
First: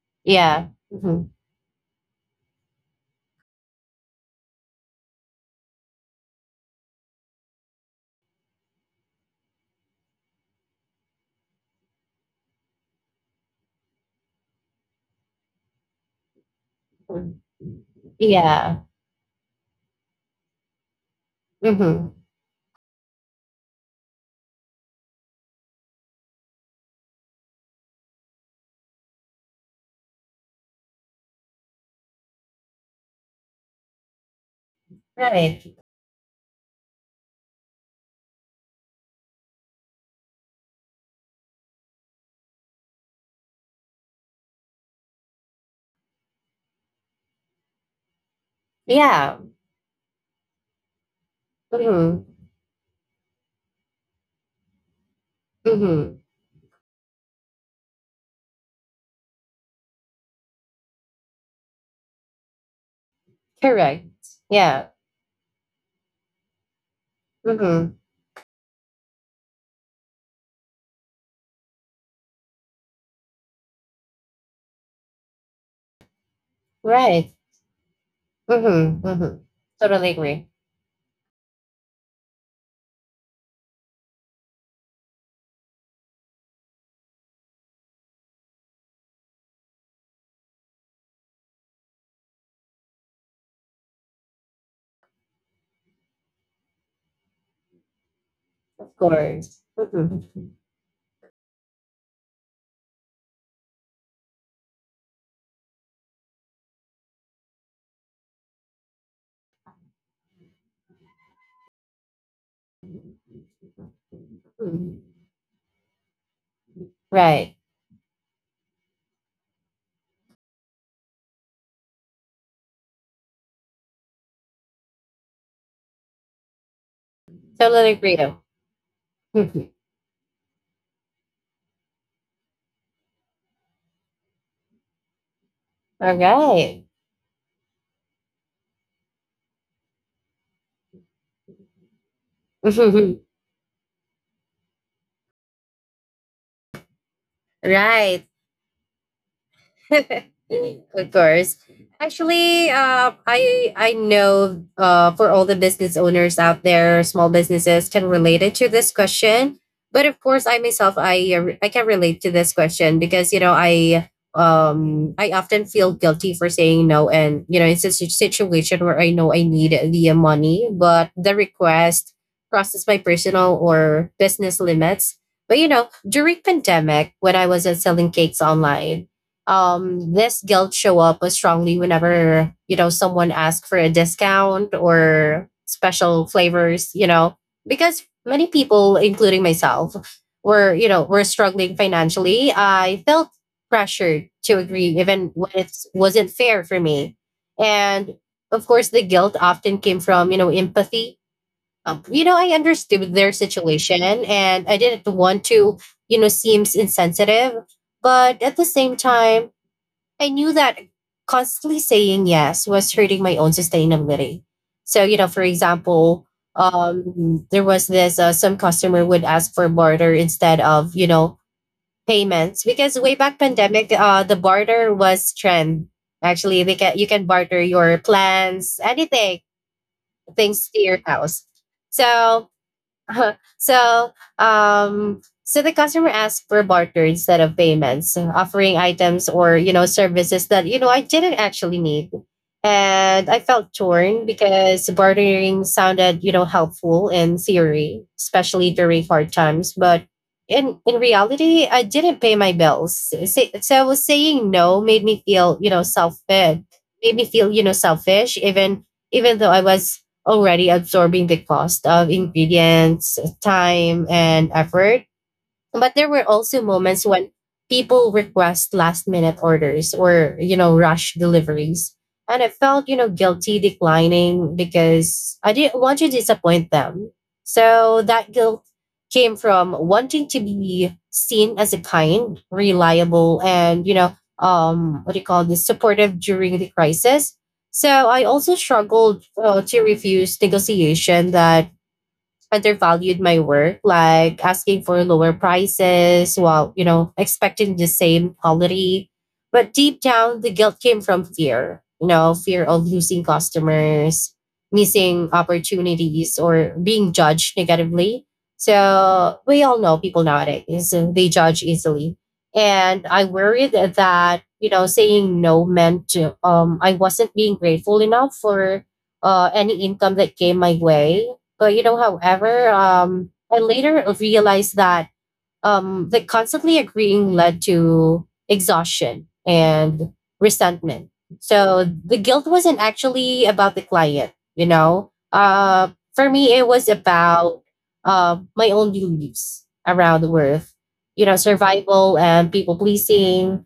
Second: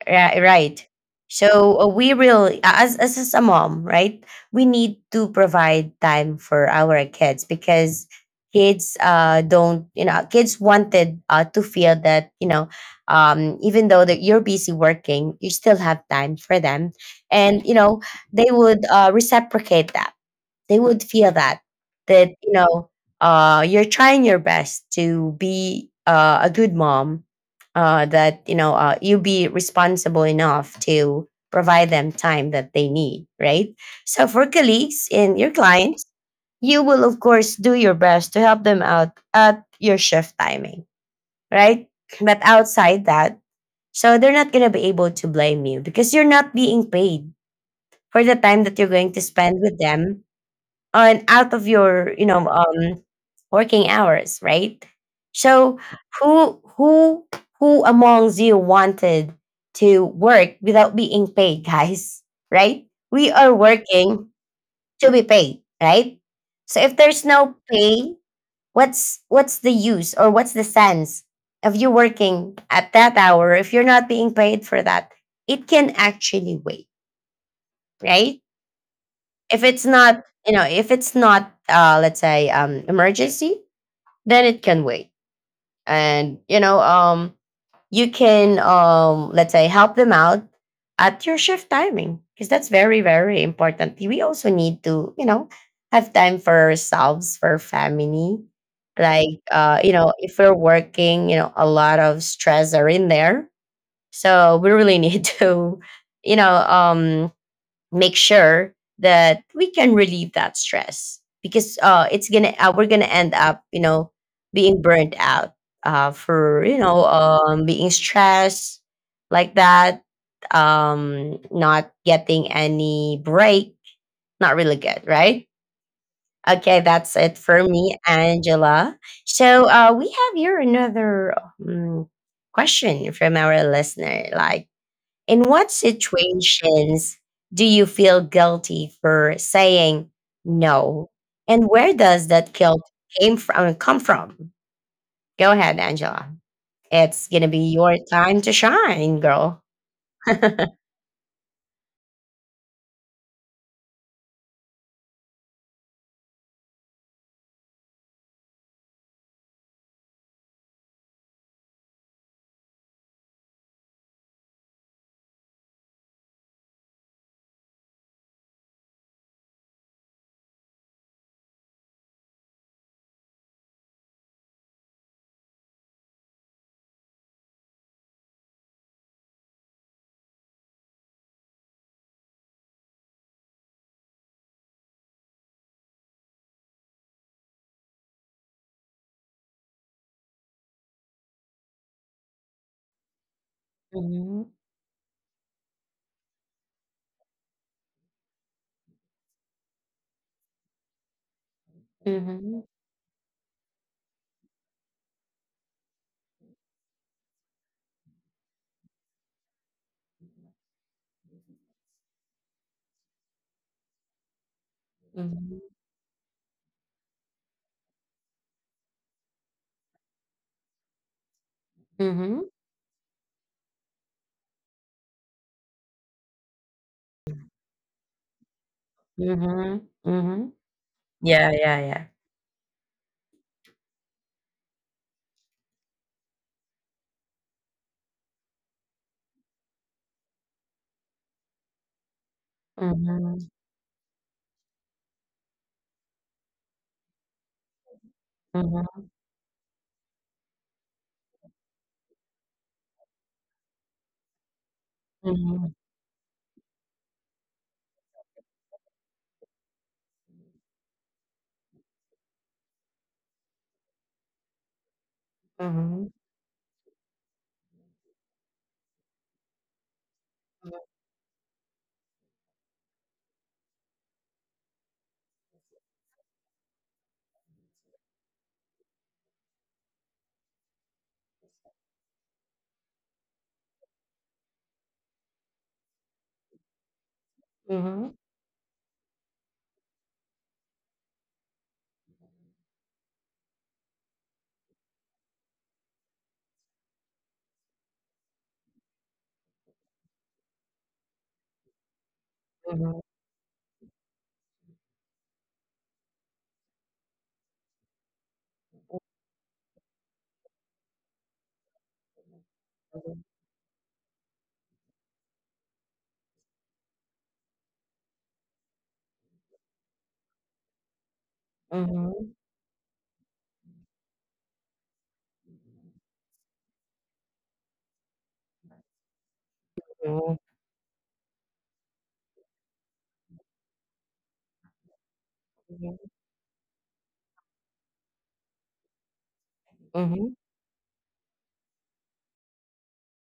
[SPEAKER 2] Yeah.
[SPEAKER 1] Right.
[SPEAKER 2] Mm-hmm.
[SPEAKER 1] So we really, as a mom, right? We need to provide time for our kids, because kids uh, don't, you know, kids wanted to feel that, you know, even though that you're busy working, you still have time for them, and you know they
[SPEAKER 2] Yeah.
[SPEAKER 1] would reciprocate that. They would feel that,
[SPEAKER 2] Mm-hmm.
[SPEAKER 1] that you know you're trying your best to be a good mom, that you know, you be responsible enough to provide them time that they need, right? So for colleagues and your
[SPEAKER 2] Right.
[SPEAKER 1] clients, you will of course do your best to help them out at your shift timing, right? But outside that, so they're not going to be able to blame you, because you're not being paid for the time that you're
[SPEAKER 2] Yeah.
[SPEAKER 1] going to spend with them on out of
[SPEAKER 2] Mm-hmm.
[SPEAKER 1] your, working hours, right? So
[SPEAKER 2] Mm-hmm.
[SPEAKER 1] who who who amongst you wanted to work without being paid, guys, right? We are
[SPEAKER 2] Correct.
[SPEAKER 1] working
[SPEAKER 2] Yeah.
[SPEAKER 1] to be paid, right? So if there's no
[SPEAKER 2] Mm-hmm.
[SPEAKER 1] pay, what's the use, or what's the sense of you working at that hour if you're not being paid for that? It can actually wait,
[SPEAKER 2] Right.
[SPEAKER 1] right?
[SPEAKER 2] Mm-hmm. Mm-hmm.
[SPEAKER 1] If
[SPEAKER 2] Totally
[SPEAKER 1] it's
[SPEAKER 2] agree.
[SPEAKER 1] not, you know, if it's not let's say um, emergency, then it can wait. And you know, um, you can um, let's say help them out at your shift timing, because that's very, very important. We also need to, you know, have time for ourselves, for family.
[SPEAKER 2] Of course.
[SPEAKER 1] Like you
[SPEAKER 2] Mm-hmm.
[SPEAKER 1] know, if we're working, you know, a lot of stress are in there, so we really need to, you know, um, make sure that we can relieve that stress, because it's gonna we're gonna end up, you know,
[SPEAKER 2] Mm-hmm.
[SPEAKER 1] being burnt out for, you know,
[SPEAKER 2] Right.
[SPEAKER 1] being stressed like that, um, not getting any break. Not really good, right? Okay, that's it
[SPEAKER 2] Totally
[SPEAKER 1] for
[SPEAKER 2] agree.
[SPEAKER 1] me, Angela. So we have here another um, question from our listener, like, in what
[SPEAKER 2] All right.
[SPEAKER 1] situations do you feel guilty for saying no? And where does that guilt came from come from? Go ahead, Angela. It's gonna be
[SPEAKER 2] Right.
[SPEAKER 1] your time to shine, girl.
[SPEAKER 2] Of course. Actually, I know for all the business owners out there, small businesses can relate it to this question. But of course, I myself, I can relate to this question because I I often feel guilty for saying no, and you know it's a situation where I know I need the money, but the request crosses my personal or business limits. But you know, during pandemic, when I was selling cakes online, this guilt show up was strongly whenever you know someone asks for a discount or special flavors you know because many people including myself were were struggling financially. I felt pressured to
[SPEAKER 1] Mhm,
[SPEAKER 2] agree even when it wasn't fair for me, and of course the guilt often came from you know empathy. You know, I
[SPEAKER 1] mhm,
[SPEAKER 2] understood their situation and I didn't want to you know seems insensitive, but at the same time I knew that constantly saying yes was hurting my own sustainability. So, you know, for
[SPEAKER 1] mhm,
[SPEAKER 2] example, there was this some customer would ask for barter instead of you know payments
[SPEAKER 1] mhm,
[SPEAKER 2] because way back pandemic, the barter was trend. Actually, they can you can barter your plans, anything,
[SPEAKER 1] mhm,
[SPEAKER 2] things to
[SPEAKER 1] mhm.
[SPEAKER 2] your house.
[SPEAKER 1] Yeah, yeah, yeah.
[SPEAKER 2] So so so the customer asked for barter instead of payments, offering items or you know services that you know I didn't actually need. And I felt
[SPEAKER 1] Mhm,
[SPEAKER 2] torn because bartering sounded, you know, helpful in theory, especially during hard
[SPEAKER 1] mhm,
[SPEAKER 2] times. But in reality, I didn't pay my bills. So I was saying no made me feel, you know,
[SPEAKER 1] mhm,
[SPEAKER 2] self made me feel, you know, selfish, even though I was already absorbing the cost of ingredients, time, and effort. But
[SPEAKER 1] mhm,
[SPEAKER 2] there were
[SPEAKER 1] mhm,
[SPEAKER 2] also moments when people request last minute orders or, you know, rush deliveries. And I felt, you know, guilty declining because I didn't want to disappoint them. So that guilt came from wanting to be seen as a kind, reliable, and, you know, what do you call this, supportive during the crisis. So I
[SPEAKER 1] mhm,
[SPEAKER 2] also struggled to refuse negotiation that undervalued my work, like asking for lower prices while, you know, expecting the same quality. But deep down, the guilt came from fear, you know, fear of losing
[SPEAKER 1] mhm,
[SPEAKER 2] customers, missing opportunities, or being judged negatively. So we all know people nowadays, they judge easily. And I worried that, you know, saying no meant I wasn't being grateful enough for any income that came my way. But you know,
[SPEAKER 1] mhm,
[SPEAKER 2] however, I later realized that the constantly agreeing led to exhaustion and
[SPEAKER 1] mhm, mhm,
[SPEAKER 2] resentment. So the guilt wasn't actually about the client, you know. For me, it was about my own beliefs around
[SPEAKER 1] mhm,
[SPEAKER 2] worth, you know, survival and people pleasing.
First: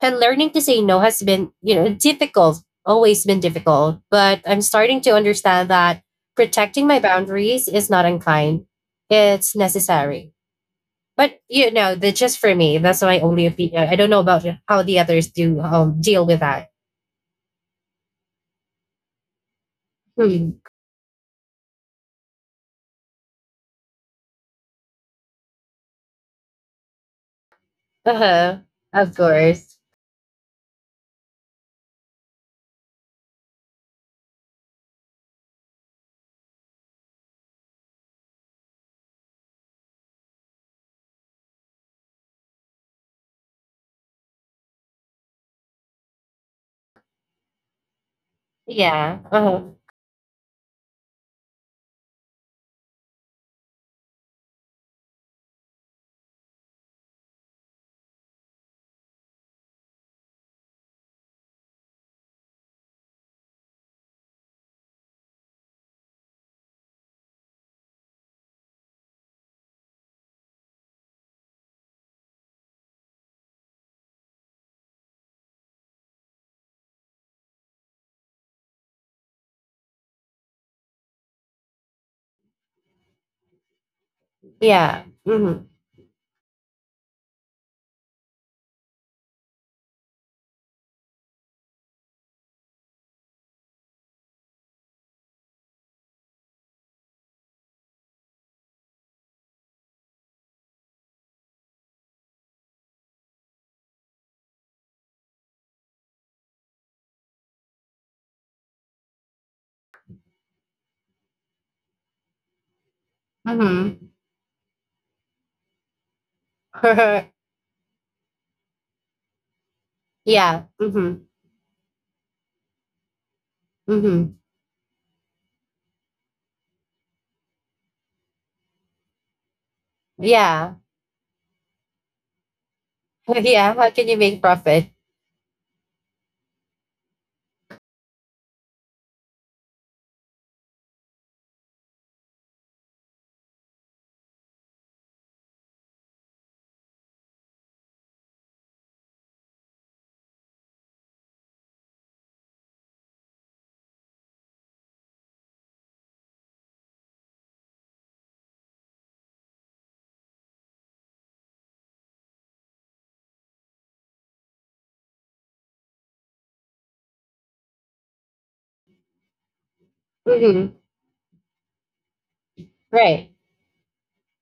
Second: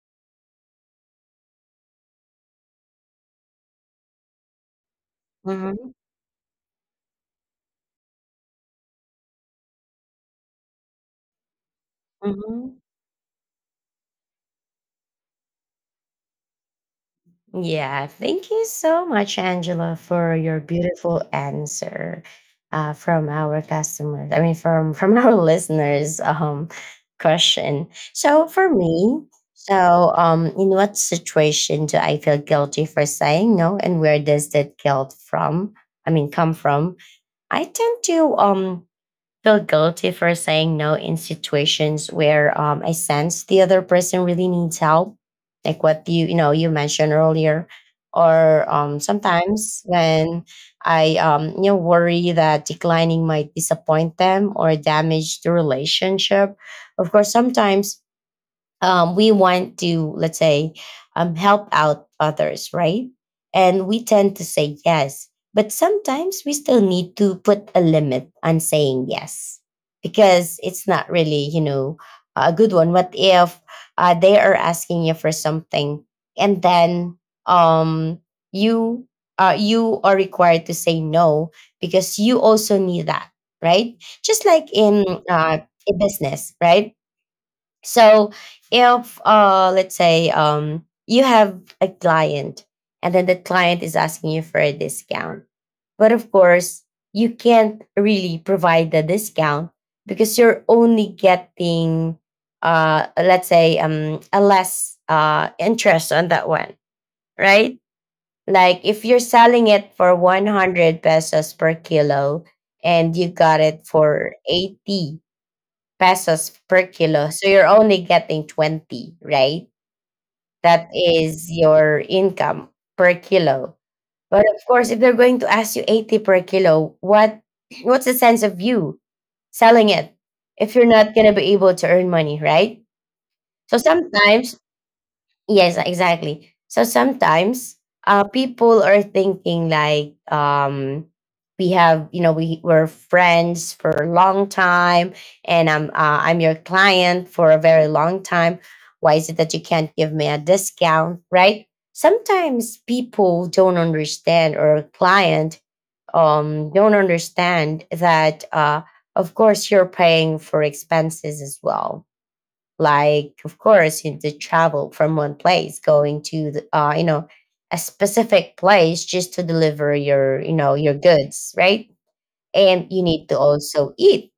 [SPEAKER 2] And learning to say no has been, you know, difficult, always been difficult. But I'm starting to understand
[SPEAKER 1] mhm,
[SPEAKER 2] that protecting my boundaries is not unkind, it's necessary. But you know, that's just for me.
[SPEAKER 1] mhm.
[SPEAKER 2] That's my only opinion. I don't know about how the others do deal with that.
[SPEAKER 1] Yeah, thank you so much, Angela, for
[SPEAKER 2] Hmm.
[SPEAKER 1] your beautiful answer from our customers. I mean, from our listeners' question.
[SPEAKER 2] Uh
[SPEAKER 1] So
[SPEAKER 2] huh.
[SPEAKER 1] for
[SPEAKER 2] Of
[SPEAKER 1] me,
[SPEAKER 2] course.
[SPEAKER 1] so in what situation do I feel guilty for saying no, and where does that guilt from? I mean, come from? I tend to um, feel guilty for saying no in situations where I sense the other person really needs help, like what you know you mentioned earlier, or
[SPEAKER 2] Yeah. Uh huh.
[SPEAKER 1] sometimes when I you know, worry that declining might disappoint them or damage the relationship. Of course, sometimes we want to, let's say, help out others, right? And we tend to say yes, but sometimes we still need to put a limit on saying yes, because it's not really, you know, a good one. What if they are asking you for something, and then um, you you are required to say no, because you also need that, right? Just like
[SPEAKER 2] Yeah.
[SPEAKER 1] in, uh,
[SPEAKER 2] Mhm.
[SPEAKER 1] a business, right? So if let's say um, you have a client, and then the client is asking you for a discount. But of course, you can't really provide the discount because you're only getting let's say a less interest on that one, right? Like if you're selling it for 100 pesos per kilo and you got it
[SPEAKER 2] Mhm.
[SPEAKER 1] for 80 pesos per kilo. So you're only getting 20, right?
[SPEAKER 2] Yeah.
[SPEAKER 1] That
[SPEAKER 2] Mhm.
[SPEAKER 1] is your income per kilo.
[SPEAKER 2] Mhm.
[SPEAKER 1] But of course, if they're going to ask you 80 per kilo, what's the sense of you selling it
[SPEAKER 2] Yeah.
[SPEAKER 1] if you're not going to be able to earn money, right?
[SPEAKER 2] Yeah.
[SPEAKER 1] So
[SPEAKER 2] How can you make
[SPEAKER 1] sometimes
[SPEAKER 2] profit?
[SPEAKER 1] Yes, exactly. So sometimes people are thinking like we have, you know, we were friends for a long time, and I'm your client for a very long time. Why is it that you can't give me a discount, right? Sometimes people don't understand, or client don't understand that. Of course, you're paying for expenses as well like of course you the travel from one place going to the, you know a specific place just to deliver your you
[SPEAKER 2] Mhm.
[SPEAKER 1] know your goods, right? And you need
[SPEAKER 2] Right.
[SPEAKER 1] to also eat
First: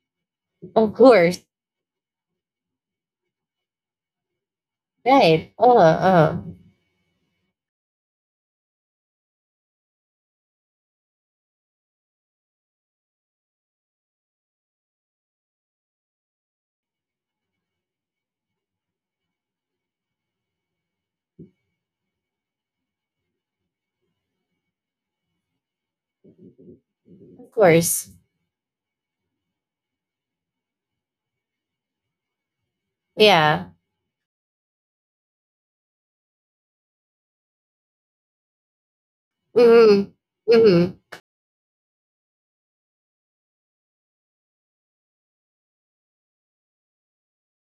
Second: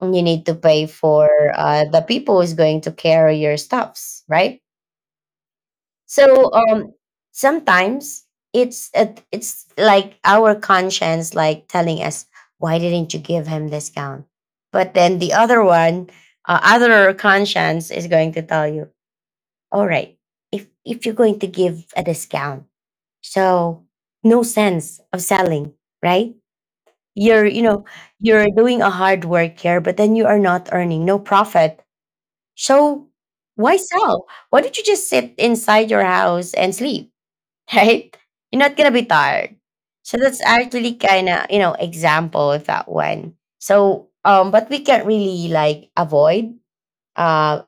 [SPEAKER 1] and you need to pay
[SPEAKER 2] Of
[SPEAKER 1] for
[SPEAKER 2] course.
[SPEAKER 1] the people who's going to carry your stuffs, right?
[SPEAKER 2] Right.
[SPEAKER 1] So sometimes it's like our conscience like telling us why didn't you give him discount, but then the other one, other conscience is going to tell you, all right. If you're going to give a discount, so no sense of selling, right? You're
[SPEAKER 2] Of
[SPEAKER 1] you know
[SPEAKER 2] course.
[SPEAKER 1] you're doing a hard work here, but then you are not earning no profit. So
[SPEAKER 2] Yeah.
[SPEAKER 1] why sell? Why don't you just sit inside your house and sleep, right? You're not gonna be tired.
[SPEAKER 2] Mm-hmm.
[SPEAKER 1] So that's
[SPEAKER 2] Mm-hmm.
[SPEAKER 1] actually kind of example of that one. So but we can't really like avoid uh,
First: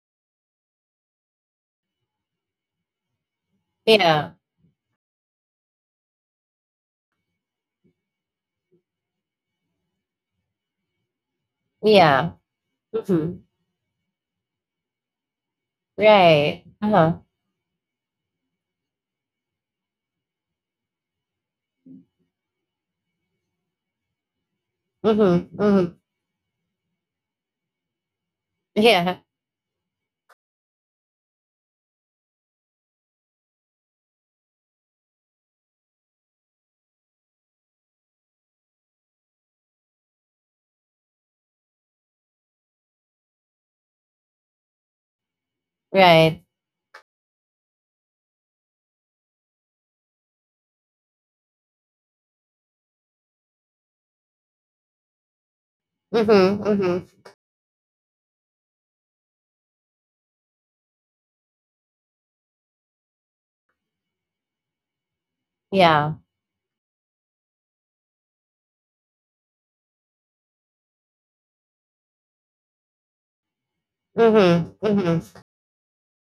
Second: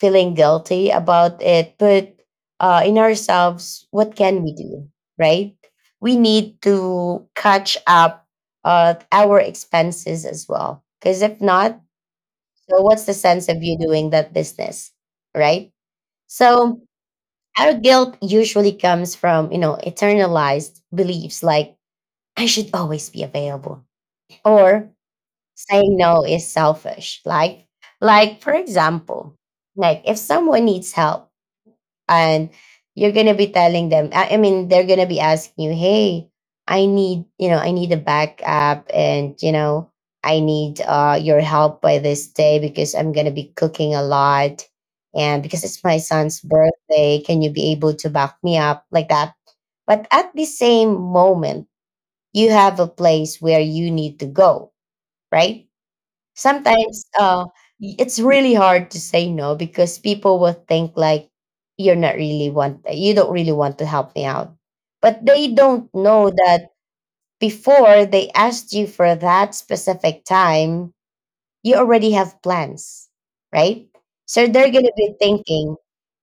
[SPEAKER 1] feeling guilty about it. But in ourselves, what
[SPEAKER 2] Yeah.
[SPEAKER 1] can we do, right? We need to catch up our expenses as well. Because if not,
[SPEAKER 2] Yeah.
[SPEAKER 1] so what's the
[SPEAKER 2] Mm-hmm.
[SPEAKER 1] sense of you doing that business, right?
[SPEAKER 2] Right.
[SPEAKER 1] So
[SPEAKER 2] Uh-huh.
[SPEAKER 1] our guilt usually comes from, you know, eternalized beliefs like I should always be available, or
[SPEAKER 2] Mm-hmm. Mm-hmm.
[SPEAKER 1] saying no is selfish. Like for
[SPEAKER 2] Yeah.
[SPEAKER 1] example, like if someone needs help and you're gonna be telling them, I mean, they're gonna be asking you, "Hey, I need, you know, I need a backup, and you know, I need your help by this day because I'm gonna be cooking a lot, and because it's my son's
[SPEAKER 2] Right.
[SPEAKER 1] birthday, can you be able to back me up like that?" But at the same moment, you have a place where you need to go, right?
[SPEAKER 2] Mm-hmm.
[SPEAKER 1] Sometimes
[SPEAKER 2] Mm-hmm.
[SPEAKER 1] it's really hard to say no because people will think like you don't really want to help me out, but they don't
[SPEAKER 2] Yeah.
[SPEAKER 1] know that before they asked you for that specific time you already have plans, right? So they're
[SPEAKER 2] Mm-hmm.
[SPEAKER 1] going to be
[SPEAKER 2] Mm-hmm.
[SPEAKER 1] thinking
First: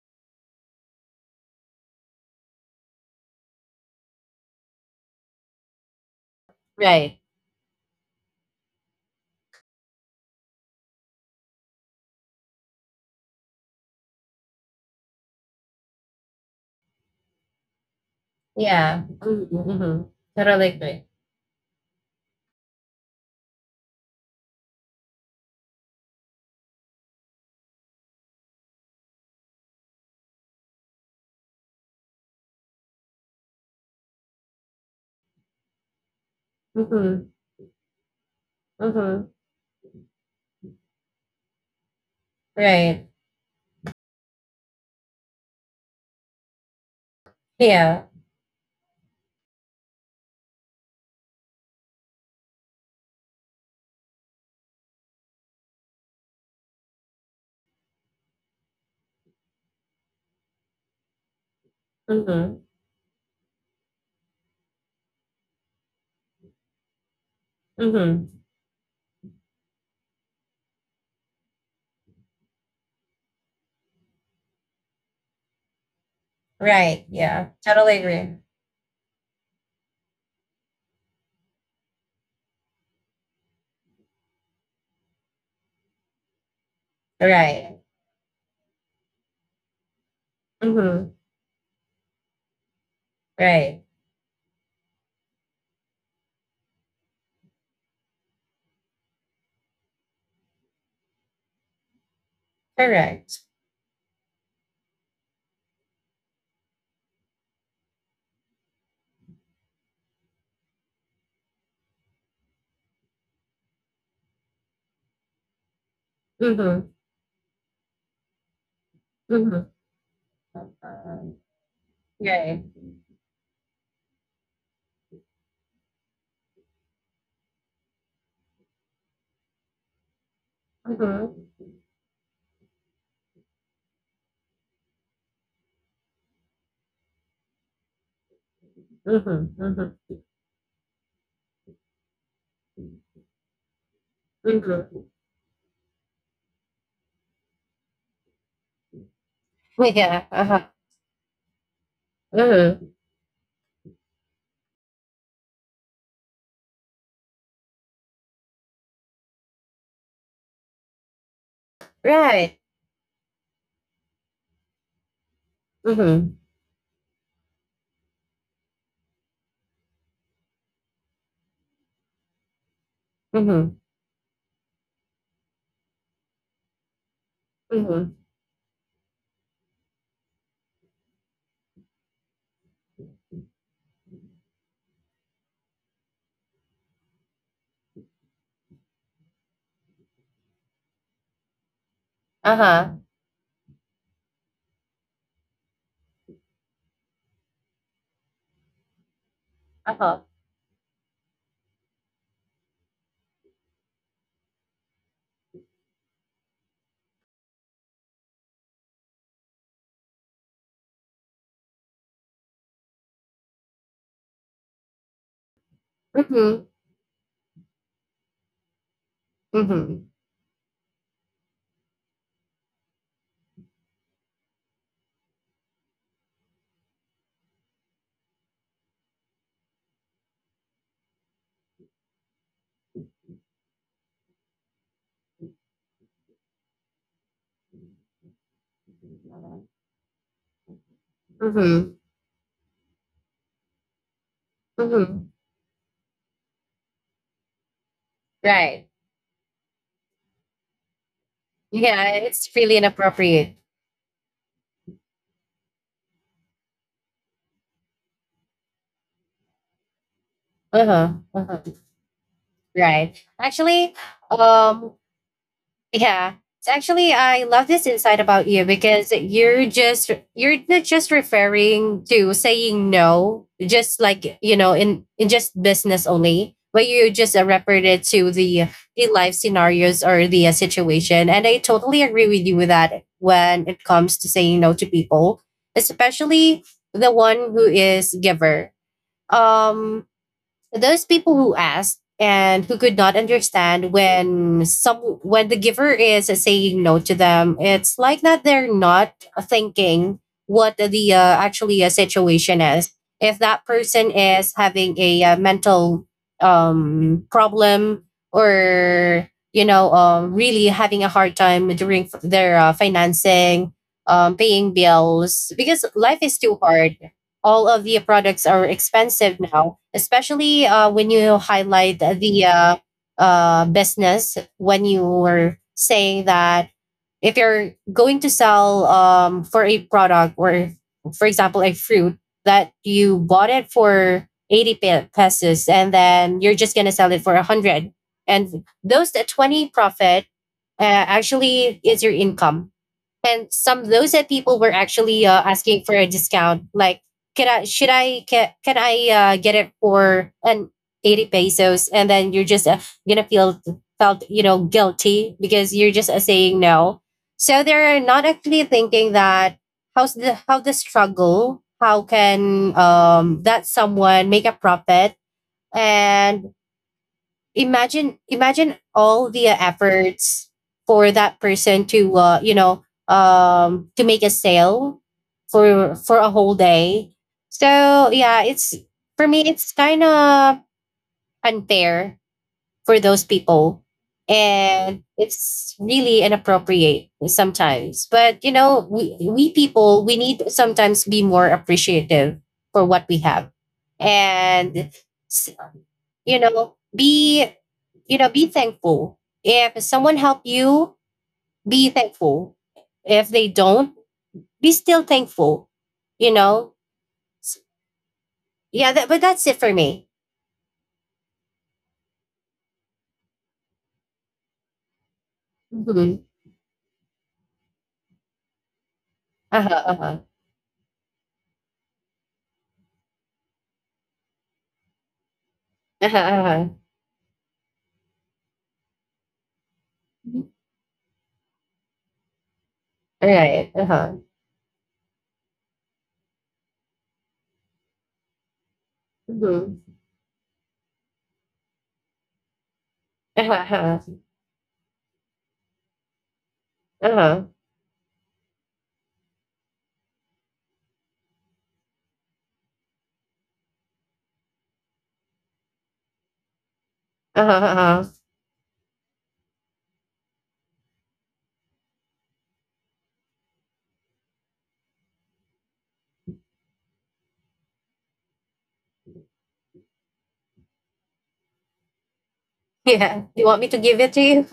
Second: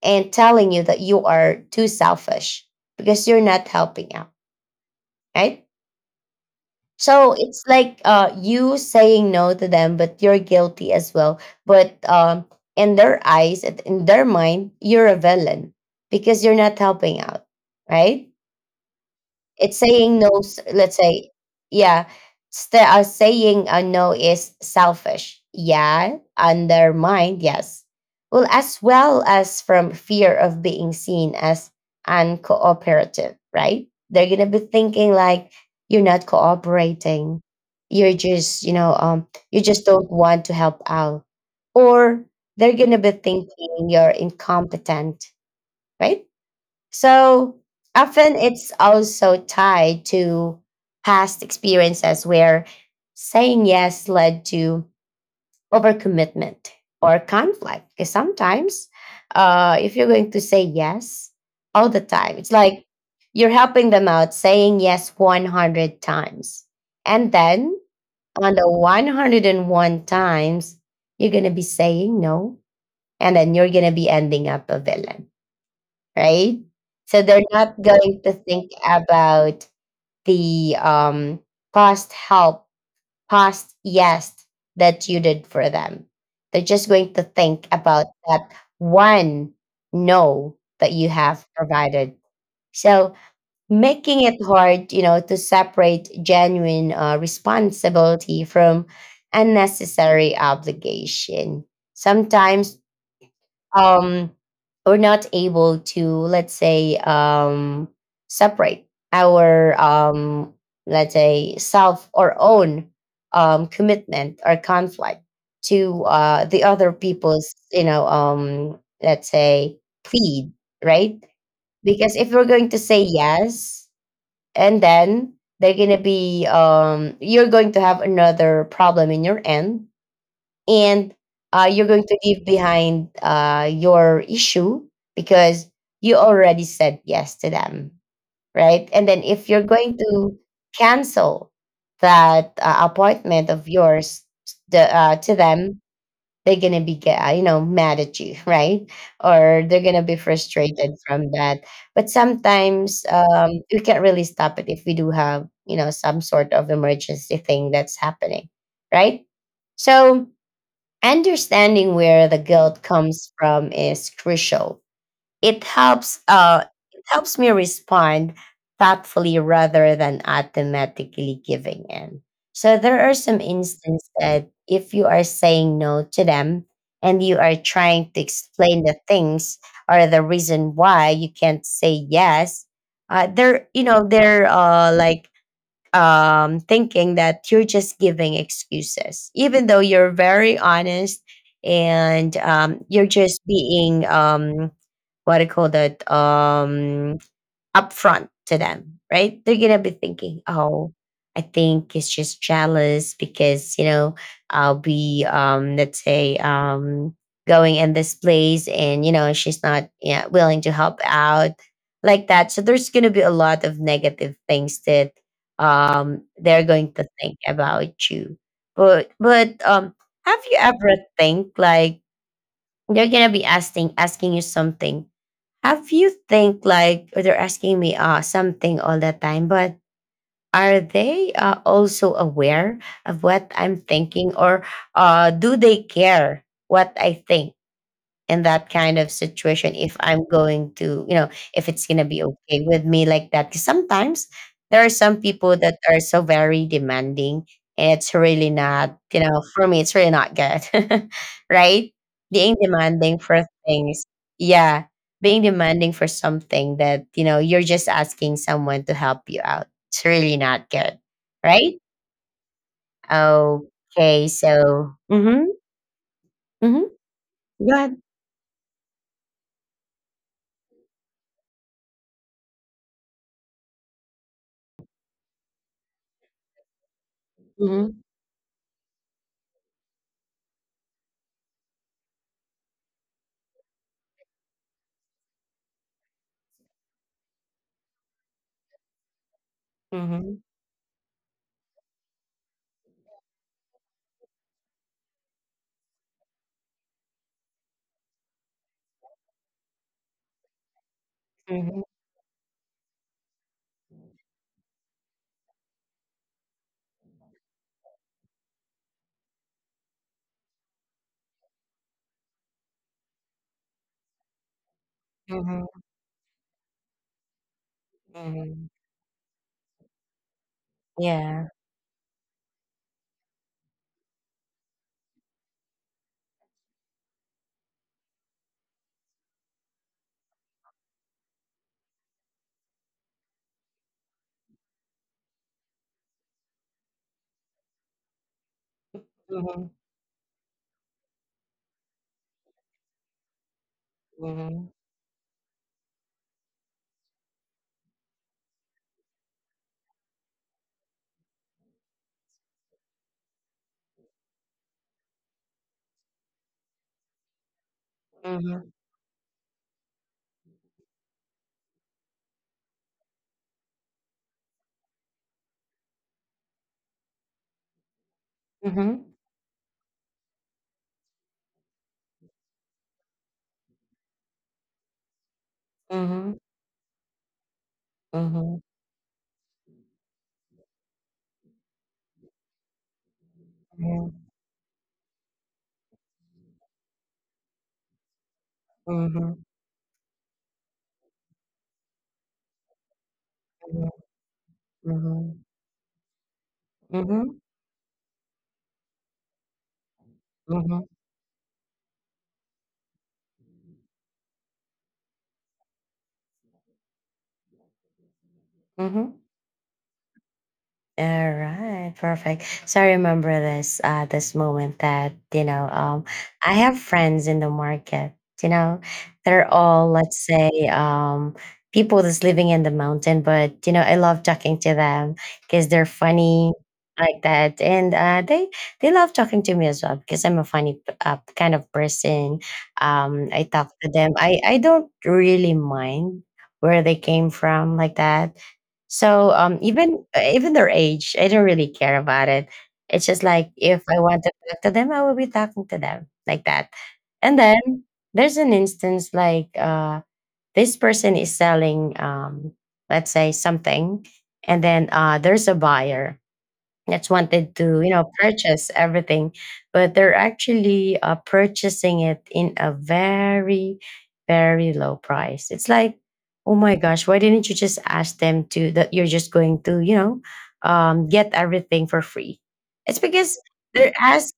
[SPEAKER 1] and telling you that you are too selfish because you're not helping out, right?
[SPEAKER 2] Right.
[SPEAKER 1] So it's like you saying no to them, but you're guilty as well. But in their eyes, in their mind, you're a villain because you're not helping out, right?
[SPEAKER 2] Yeah. Mm-hmm.
[SPEAKER 1] It's
[SPEAKER 2] Mm-hmm.
[SPEAKER 1] saying no.
[SPEAKER 2] Totally
[SPEAKER 1] Let's
[SPEAKER 2] agree.
[SPEAKER 1] say, yeah, saying a no is selfish. Yeah, undermined. Yes, well as from fear of being seen as uncooperative. Right? They're gonna be thinking like you're not
[SPEAKER 2] Mm-hmm.
[SPEAKER 1] cooperating. You're just, you know,
[SPEAKER 2] Mm-hmm.
[SPEAKER 1] you just don't want to help out, or they're gonna be
[SPEAKER 2] Right.
[SPEAKER 1] thinking you're incompetent. Right? So
[SPEAKER 2] Yeah.
[SPEAKER 1] often it's also tied to past experiences where saying yes led to overcommitment or conflict. Because sometimes, if you're going to say yes all the time, it's
[SPEAKER 2] Mm-hmm.
[SPEAKER 1] like you're helping them out saying yes 100 times. And then
[SPEAKER 2] Mm-hmm.
[SPEAKER 1] on the 101 times, you're going to be saying no. And then you're going to be ending up a villain, right? So
[SPEAKER 2] Right.
[SPEAKER 1] they're
[SPEAKER 2] Yeah.
[SPEAKER 1] not
[SPEAKER 2] Totally
[SPEAKER 1] going to
[SPEAKER 2] agree.
[SPEAKER 1] think about the past help, past yes that you did for them. They're just going to think
[SPEAKER 2] Right.
[SPEAKER 1] about that one no that you
[SPEAKER 2] Mm-hmm.
[SPEAKER 1] have provided. So
[SPEAKER 2] Right.
[SPEAKER 1] making it hard, you know, to separate genuine responsibility from unnecessary obligation. Sometimes
[SPEAKER 2] Correct.
[SPEAKER 1] um, we're not able to, let's say, separate our, let's say, self or own commitment or conflict to the other
[SPEAKER 2] Mm-hmm.
[SPEAKER 1] people's, you know, let's say, plead, right?
[SPEAKER 2] Mm-hmm.
[SPEAKER 1] Because if we're going to
[SPEAKER 2] Yeah.
[SPEAKER 1] say yes, and then you're going to have another problem in your end, and
[SPEAKER 2] Mm-hmm.
[SPEAKER 1] you're going to leave behind your issue because you already said yes to them, right? And then if you're
[SPEAKER 2] Mm-hmm.
[SPEAKER 1] going to
[SPEAKER 2] Mm-hmm.
[SPEAKER 1] cancel that appointment of yours, the, to
[SPEAKER 2] Mm-hmm.
[SPEAKER 1] them, they're gonna be you know mad at you, right? Or they're gonna be
[SPEAKER 2] Yeah.
[SPEAKER 1] frustrated
[SPEAKER 2] Uh-huh.
[SPEAKER 1] from that. But sometimes
[SPEAKER 2] Mm-hmm.
[SPEAKER 1] we can't really stop it if we do have you know some sort of emergency thing that's happening, right? So understanding where the guilt
[SPEAKER 2] Right.
[SPEAKER 1] comes from is crucial. It helps uh
[SPEAKER 2] Mm-hmm.
[SPEAKER 1] it helps me respond thoughtfully rather than automatically giving in. So there are some
[SPEAKER 2] Mm-hmm.
[SPEAKER 1] instances that if you are saying no to them and you are trying to
[SPEAKER 2] Mm-hmm.
[SPEAKER 1] explain the things or the reason why you can't say yes, they're you know they're like thinking that you're just giving excuses, even though you're very honest and you're
[SPEAKER 2] Uh-huh.
[SPEAKER 1] just being what I call that? Upfront to them, right? They're gonna be thinking,
[SPEAKER 2] Uh-huh.
[SPEAKER 1] "Oh, I think it's just jealous because you know I'll be, let's say, going in this place, and you know she's not yeah, willing to help out like that." So there's gonna be a lot of negative things that they're going
[SPEAKER 2] Mm-hmm.
[SPEAKER 1] to think about you. But
[SPEAKER 2] Mm-hmm.
[SPEAKER 1] have you ever think like they're gonna be asking you something? Have you think like they're asking me something all the time, but are they also aware of what I'm thinking, or do they care what I think? In that kind of situation if I'm going to, you know, if it's going to
[SPEAKER 2] Mm-hmm.
[SPEAKER 1] be okay with me like that, because sometimes there are some
[SPEAKER 2] Mm-hmm.
[SPEAKER 1] people that are so very demanding and it's really not,
[SPEAKER 2] Right.
[SPEAKER 1] you know, for me, it's really not good, right?
[SPEAKER 2] Yeah,
[SPEAKER 1] Being
[SPEAKER 2] it's really
[SPEAKER 1] demanding for
[SPEAKER 2] inappropriate.
[SPEAKER 1] things. Yeah. Being demanding for something that, you know, you're just asking someone to help you out. It's really not good,
[SPEAKER 2] Uh-huh.
[SPEAKER 1] right?
[SPEAKER 2] Uh-huh. Right. Actually,
[SPEAKER 1] Okay. So,
[SPEAKER 2] um
[SPEAKER 1] mm hmm.
[SPEAKER 2] yeah.
[SPEAKER 1] Mm hmm.
[SPEAKER 2] So actually, I
[SPEAKER 1] Go
[SPEAKER 2] love
[SPEAKER 1] ahead.
[SPEAKER 2] this insight about you because you're not just referring to saying no, just like you know, in just business only, but you just
[SPEAKER 1] Mm
[SPEAKER 2] referred it to the life scenarios or the situation. And I totally agree with you with that when it comes to saying no to people, especially the one who is giver.
[SPEAKER 1] hmm. Mm
[SPEAKER 2] Um,
[SPEAKER 1] hmm.
[SPEAKER 2] so those people who asked and who could not understand when some when the giver is saying no to them, it's like that they're not thinking what the actually situation is, if that person is having a mental problem or you know really having a hard time during f- their financing, paying
[SPEAKER 1] Mm hmm.
[SPEAKER 2] bills because life is too hard, all of the products
[SPEAKER 1] Mhm.
[SPEAKER 2] are expensive now, especially when
[SPEAKER 1] Yeah.
[SPEAKER 2] you highlight the business when you were saying that if you're going to sell for a product or, for example, a fruit that you bought it for 80 pesos and then you're just going to sell it for 100, and those that
[SPEAKER 1] Mhm.
[SPEAKER 2] 20 profit actually is your income. And some those that
[SPEAKER 1] Mhm.
[SPEAKER 2] people were actually asking for a discount like can I should I can I get it for an 80 pesos and then you're just gonna feel felt you know guilty because you're just saying no. So they're not
[SPEAKER 1] Mhm.
[SPEAKER 2] actually thinking that how's the how the struggle how can that someone make a profit, and imagine
[SPEAKER 1] Mhm.
[SPEAKER 2] all the efforts for that person to you know to make a sale for
[SPEAKER 1] Mhm.
[SPEAKER 2] a whole day. So yeah,
[SPEAKER 1] Mhm.
[SPEAKER 2] it's for me it's kind of unfair for those people, and it's really inappropriate sometimes. But you know,
[SPEAKER 1] Mhm.
[SPEAKER 2] we people we need to sometimes be more appreciative for what we have
[SPEAKER 1] Mhm.
[SPEAKER 2] and
[SPEAKER 1] Mhm.
[SPEAKER 2] s- you know
[SPEAKER 1] Mhm. Mhm.
[SPEAKER 2] be you know, be thankful. If someone helped
[SPEAKER 1] Mhm.
[SPEAKER 2] you, be thankful. If they don't, be still thankful. You know, S- yeah. That, but
[SPEAKER 1] Mhm.
[SPEAKER 2] that's it for me.
[SPEAKER 1] All right, perfect. So I remember this this moment that, you know,
[SPEAKER 2] Mm-hmm.
[SPEAKER 1] I have friends in the market, you know,
[SPEAKER 2] Uh
[SPEAKER 1] they're
[SPEAKER 2] huh. Uh
[SPEAKER 1] all
[SPEAKER 2] huh.
[SPEAKER 1] let's say people that's living in the mountain, but you know, I love talking to them because they're
[SPEAKER 2] Uh huh.
[SPEAKER 1] funny
[SPEAKER 2] Uh-huh.
[SPEAKER 1] like that. And they love talking to me as well because
[SPEAKER 2] Mhm.
[SPEAKER 1] I'm a kind of person.
[SPEAKER 2] All
[SPEAKER 1] I
[SPEAKER 2] right. Uh
[SPEAKER 1] talk to
[SPEAKER 2] huh.
[SPEAKER 1] them. I don't really mind where they came from like that. So
[SPEAKER 2] Mm-hmm.
[SPEAKER 1] even even their age, I don't really care about it. It's just
[SPEAKER 2] Uh huh.
[SPEAKER 1] like
[SPEAKER 2] Uh
[SPEAKER 1] if I
[SPEAKER 2] huh.
[SPEAKER 1] want to talk to them, I will be talking to them like that.
[SPEAKER 2] Uh huh.
[SPEAKER 1] And then there's an instance like this person is selling, let's say something, and then there's a buyer that's wanted to
[SPEAKER 2] Uh-huh.
[SPEAKER 1] you know purchase everything, but they're actually purchasing it in a very low price. It's like, oh my gosh, why didn't you just ask them to that you're just going to you know get everything for free? It's
[SPEAKER 2] Yeah. You
[SPEAKER 1] because
[SPEAKER 2] want me to give
[SPEAKER 1] they're
[SPEAKER 2] it to you?
[SPEAKER 1] ask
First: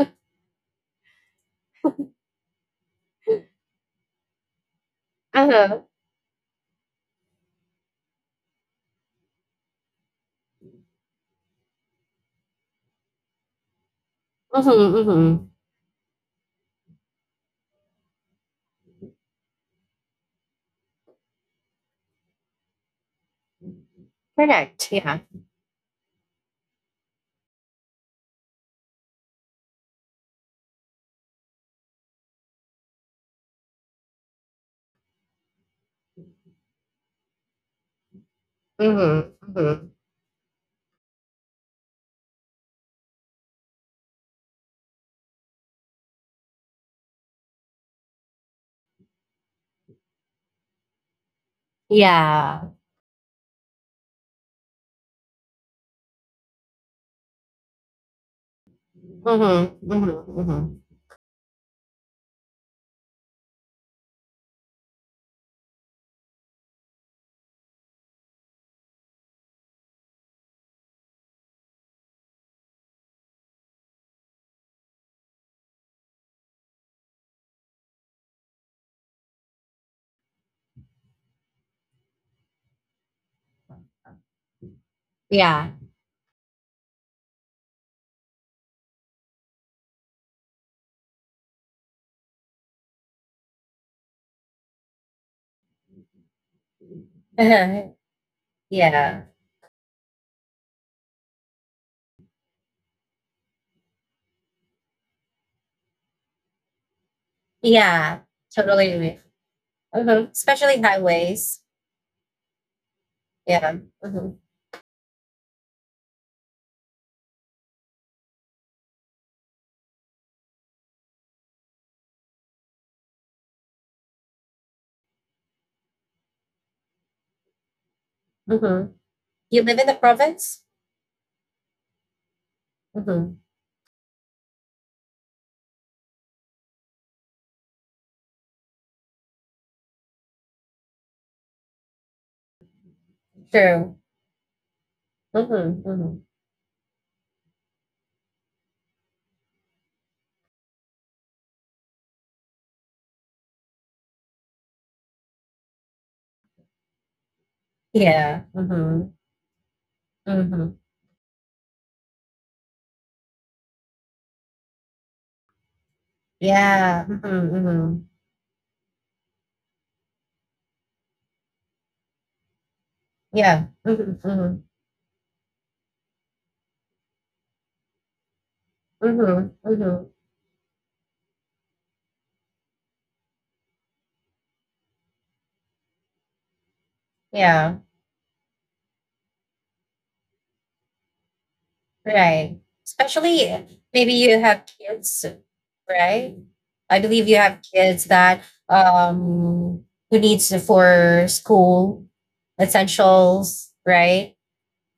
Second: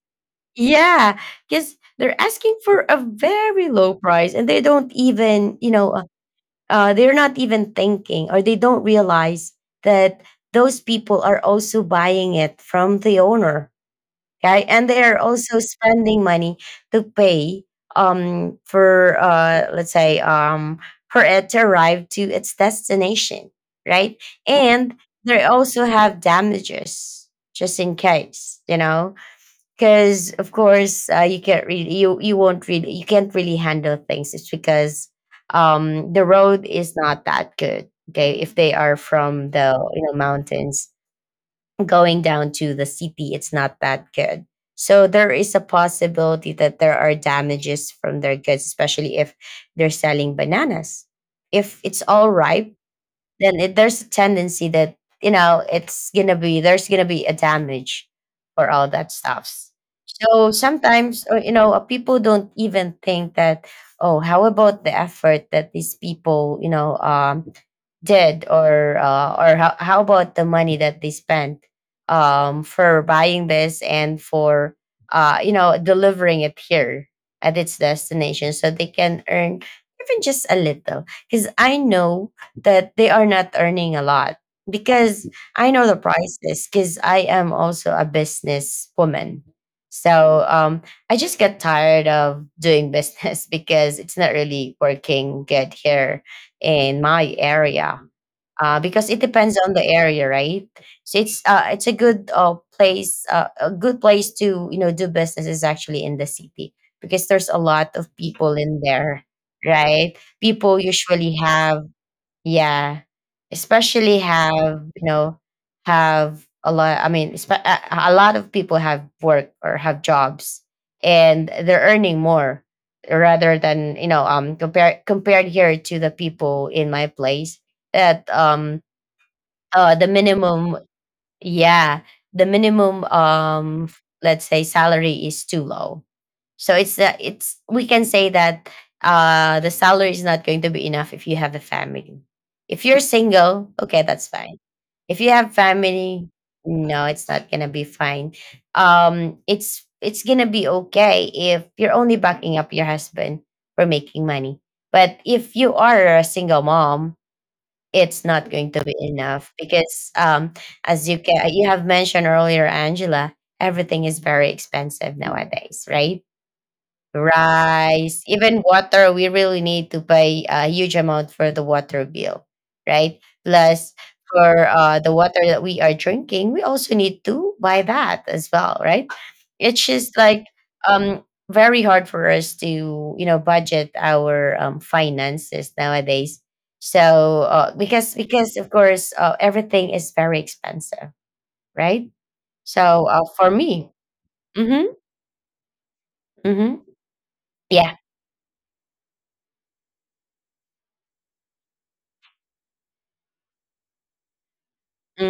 [SPEAKER 1] yeah, because they're asking for a very low price and they don't
[SPEAKER 2] Uh
[SPEAKER 1] even you
[SPEAKER 2] huh.
[SPEAKER 1] know they're not even thinking or they don't realize that those people are also buying it from the owner, okay,
[SPEAKER 2] Mm-hmm.
[SPEAKER 1] and they are
[SPEAKER 2] Mm-hmm.
[SPEAKER 1] also spending money to pay for let's say for it to arrive to its destination, right? And
[SPEAKER 2] Correct. Yeah.
[SPEAKER 1] they also have damages just in case you know because of course you can't really handle things. It's because the road is not that good, okay, if they are
[SPEAKER 2] Mm-hmm.
[SPEAKER 1] from the
[SPEAKER 2] Mm-hmm.
[SPEAKER 1] you know mountains going down to the city, it's not that good. So there is a possibility that there are damages from their goods, especially if they're selling bananas, if it's all ripe.
[SPEAKER 2] Yeah.
[SPEAKER 1] Then there's a tendency that you know it's gonna be there's gonna be a damage for all that stuffs.
[SPEAKER 2] Mm-hmm.
[SPEAKER 1] So
[SPEAKER 2] Mm-hmm. Mm-hmm.
[SPEAKER 1] sometimes you know people don't even think that, oh, how about the effort that these people you know did, or how about the money that they spent for buying this and for you know delivering it here at its destination so they can earn even just a little, because I know that they are not earning a lot, because I know
[SPEAKER 2] Yeah.
[SPEAKER 1] the prices because I am also a business woman So I just get tired of doing business because it's not really working good here in my area. Because it
[SPEAKER 2] Yeah.
[SPEAKER 1] depends on the area, right? So it's a good place, a good place to do business is actually in the city because there's a lot of
[SPEAKER 2] Yeah,
[SPEAKER 1] people in
[SPEAKER 2] totally
[SPEAKER 1] there,
[SPEAKER 2] agree.
[SPEAKER 1] right?
[SPEAKER 2] Mhm.
[SPEAKER 1] People
[SPEAKER 2] Especially
[SPEAKER 1] usually have,
[SPEAKER 2] highways.
[SPEAKER 1] yeah,
[SPEAKER 2] Yeah.
[SPEAKER 1] especially
[SPEAKER 2] Hmm.
[SPEAKER 1] have have a lot. I mean, a lot of people have work or have jobs, and they're earning more rather than compared here to the people in my place that
[SPEAKER 2] Hmm. You live
[SPEAKER 1] the
[SPEAKER 2] in the
[SPEAKER 1] minimum,
[SPEAKER 2] province?
[SPEAKER 1] yeah, the minimum,
[SPEAKER 2] Hmm.
[SPEAKER 1] let's say salary is too low. So it's, we can say that the salary is not going to be enough if you have a family. If you're single, okay,
[SPEAKER 2] True.
[SPEAKER 1] that's fine. If you have
[SPEAKER 2] Hmm.
[SPEAKER 1] family,
[SPEAKER 2] Hmm.
[SPEAKER 1] no, it's not gonna be fine. It's gonna be okay if you're only backing up your husband for making money. But if you are a single mom, it's not
[SPEAKER 2] Yeah.
[SPEAKER 1] going to be
[SPEAKER 2] Hmm.
[SPEAKER 1] enough because
[SPEAKER 2] Hmm.
[SPEAKER 1] as you can you have mentioned earlier, Angela, everything is very expensive nowadays, right?
[SPEAKER 2] Yeah. Hmm.
[SPEAKER 1] Rice,
[SPEAKER 2] Hmm.
[SPEAKER 1] even water. We really need to pay a huge amount for the water bill, right? Plus,
[SPEAKER 2] Yeah. Hmm.
[SPEAKER 1] for
[SPEAKER 2] Hmm.
[SPEAKER 1] the water that we are drinking, we also need to buy that as well, right?
[SPEAKER 2] Hmm.
[SPEAKER 1] It's just
[SPEAKER 2] Hmm.
[SPEAKER 1] like um, very hard for us to, you know, budget our finances nowadays. So
[SPEAKER 2] Yeah.
[SPEAKER 1] because of course everything is very expensive, right?
[SPEAKER 2] Right.
[SPEAKER 1] So for
[SPEAKER 2] Especially
[SPEAKER 1] me,
[SPEAKER 2] maybe you
[SPEAKER 1] mm-hmm,
[SPEAKER 2] have kids, right?
[SPEAKER 1] mm-hmm,
[SPEAKER 2] I believe you have
[SPEAKER 1] yeah,
[SPEAKER 2] kids that um who needs for school essentials, right?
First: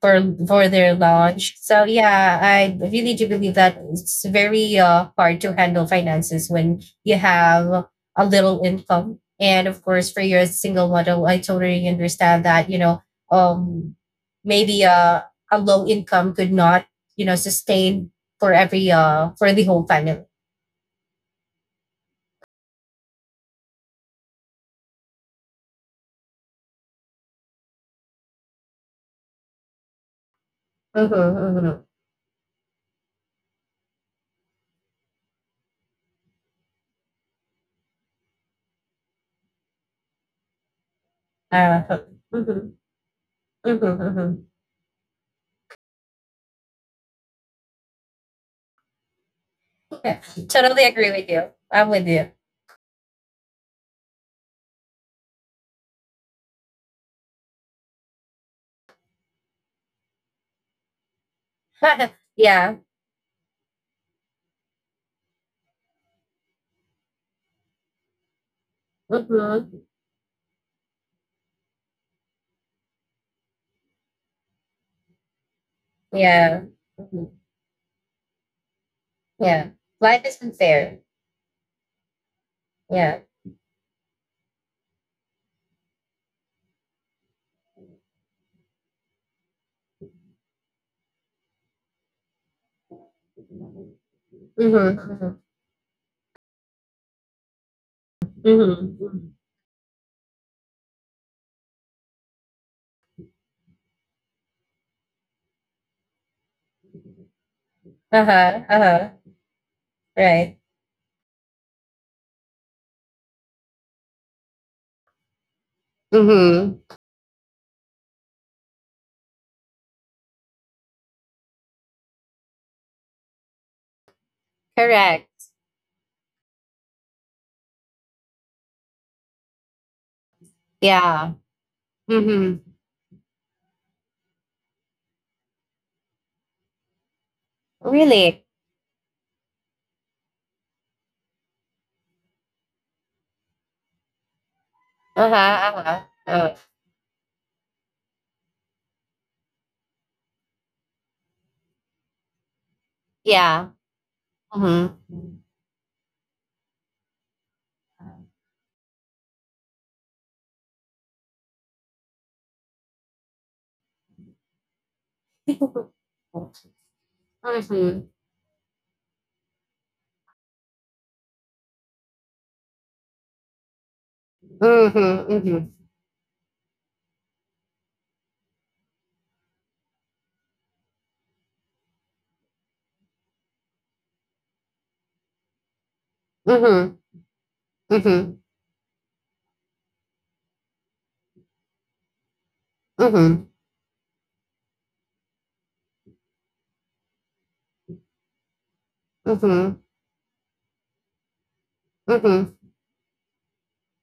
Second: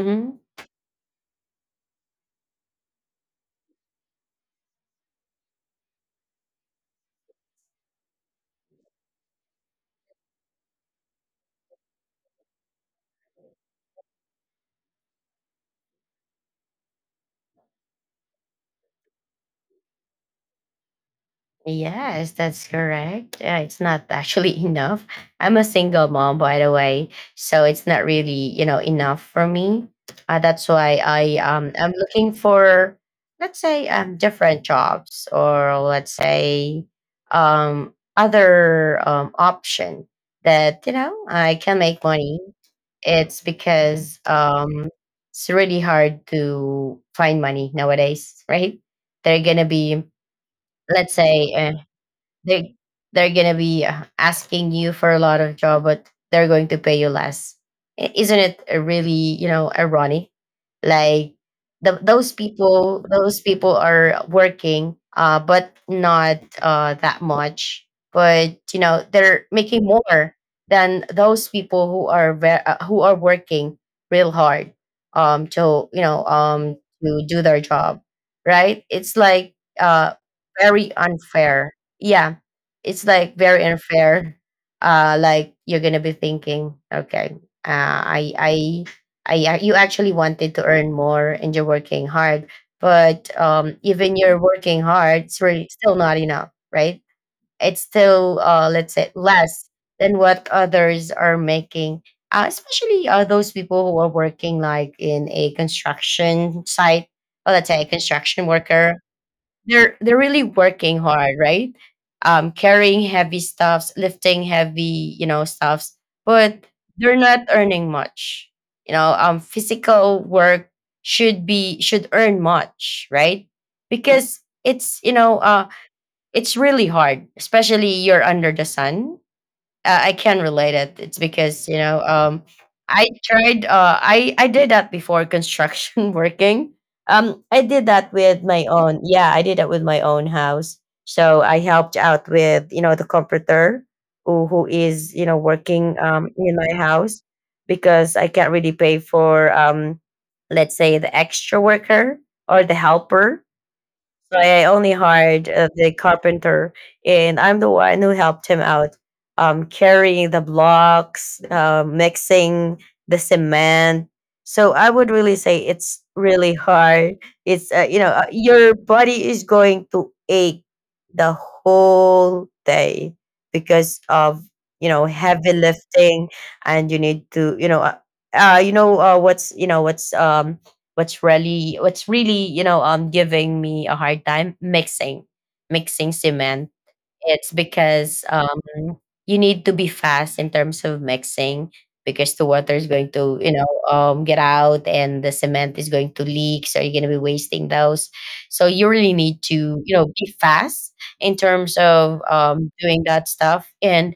[SPEAKER 2] For their launch. So yeah, I really do believe that it's very hard to handle finances when you have a little income. And of course, for your single model, I totally understand that you know um, maybe a low income could not you know sustain for every for the whole family.
[SPEAKER 1] Yes, that's correct. It's not actually enough. I'm a single mom, by the way, so it's not really, you know, enough for me. That's why
[SPEAKER 2] Mhm, mhm.
[SPEAKER 1] I'm looking for, let's say, different jobs, or let's say, other option that you know I can
[SPEAKER 2] Uh,
[SPEAKER 1] make money.
[SPEAKER 2] mhm,
[SPEAKER 1] It's
[SPEAKER 2] mhm,
[SPEAKER 1] because
[SPEAKER 2] mhm.
[SPEAKER 1] um it's really hard to find money nowadays, right? They're gonna be,
[SPEAKER 2] Yeah, totally agree
[SPEAKER 1] let's
[SPEAKER 2] with you.
[SPEAKER 1] say
[SPEAKER 2] I'm with you.
[SPEAKER 1] they they're gonna be asking you for a lot of job, but they're going to pay you less. Isn't it really, you know, ironic? Like
[SPEAKER 2] Yeah.
[SPEAKER 1] those people are working, but not that much. But you know they're
[SPEAKER 2] Hmm.
[SPEAKER 1] making more than those people who are who are working real hard to you know
[SPEAKER 2] Yeah.
[SPEAKER 1] to
[SPEAKER 2] Mhm.
[SPEAKER 1] do their job. Right, it's like
[SPEAKER 2] Yeah.
[SPEAKER 1] uh
[SPEAKER 2] Life isn't
[SPEAKER 1] very
[SPEAKER 2] fair.
[SPEAKER 1] unfair, yeah, it's
[SPEAKER 2] Yeah.
[SPEAKER 1] like very unfair. Like you're gonna be thinking, okay, uh, I, I, you actually wanted to earn more and you're working hard, but even you're working hard, it's
[SPEAKER 2] Mm-hmm.
[SPEAKER 1] really still not enough, right? It's still, let's
[SPEAKER 2] Mm-hmm.
[SPEAKER 1] say,
[SPEAKER 2] mm-hmm.
[SPEAKER 1] less than what others are making. Especially those people who are working like in a construction site, or let's say a construction
[SPEAKER 2] Uh-huh.
[SPEAKER 1] worker.
[SPEAKER 2] Uh-huh.
[SPEAKER 1] They're really
[SPEAKER 2] Right.
[SPEAKER 1] working hard, right? Carrying heavy stuffs, lifting heavy, you know, stuffs, but
[SPEAKER 2] Mm-hmm.
[SPEAKER 1] they're not earning much. You know, physical work should earn much, right? Because it's you know,
[SPEAKER 2] Correct.
[SPEAKER 1] it's really hard, especially you're under the sun. I can relate it. It's
[SPEAKER 2] Yeah.
[SPEAKER 1] because you know,
[SPEAKER 2] Mm-hmm.
[SPEAKER 1] I tried. I did that before, construction working. I did that with my
[SPEAKER 2] Really.
[SPEAKER 1] own. Yeah, I did that with my own house. So I helped out with you know the comforter, who is you know
[SPEAKER 2] Uh-huh.
[SPEAKER 1] working
[SPEAKER 2] Uh-huh.
[SPEAKER 1] in my
[SPEAKER 2] Uh,
[SPEAKER 1] house because I can't really pay for let's say the extra worker or the helper.
[SPEAKER 2] yeah.
[SPEAKER 1] So I only
[SPEAKER 2] Mm-hmm.
[SPEAKER 1] hired the carpenter, and I'm the one who helped him out, carrying the blocks, mixing the cement. So I would really say it's really hard. It's
[SPEAKER 2] Mm-hmm.
[SPEAKER 1] you know
[SPEAKER 2] Mm-hmm.
[SPEAKER 1] your body is going to ache the whole day because of you know heavy
[SPEAKER 2] Mm-hmm.
[SPEAKER 1] lifting, and you need to you know what's you know what's really you know giving me a hard time, mixing cement,
[SPEAKER 2] Mm-hmm.
[SPEAKER 1] it's because
[SPEAKER 2] Mm-hmm.
[SPEAKER 1] you need to be fast in terms of mixing because the water is going to, you
[SPEAKER 2] Mm-hmm.
[SPEAKER 1] know, get out, and the cement is going to leak. So you're going to be wasting those. So you really need to,
[SPEAKER 2] Mm-hmm.
[SPEAKER 1] you know, be fast in terms of
[SPEAKER 2] Mm-hmm.
[SPEAKER 1] doing that stuff. And,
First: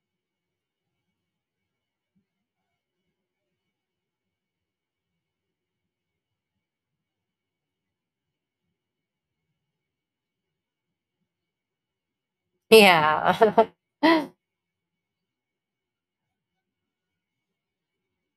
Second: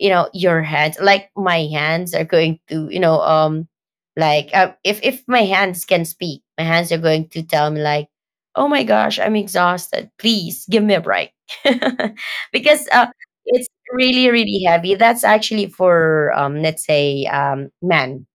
[SPEAKER 1] you know, your hands, like my hands are going to, you know, like if my hands can speak, my hands are going to tell me like, oh my gosh, I'm exhausted. Please give me a break. because
[SPEAKER 2] Yeah.
[SPEAKER 1] it's
[SPEAKER 2] Mm-hmm.
[SPEAKER 1] really really heavy. That's actually for let's say men,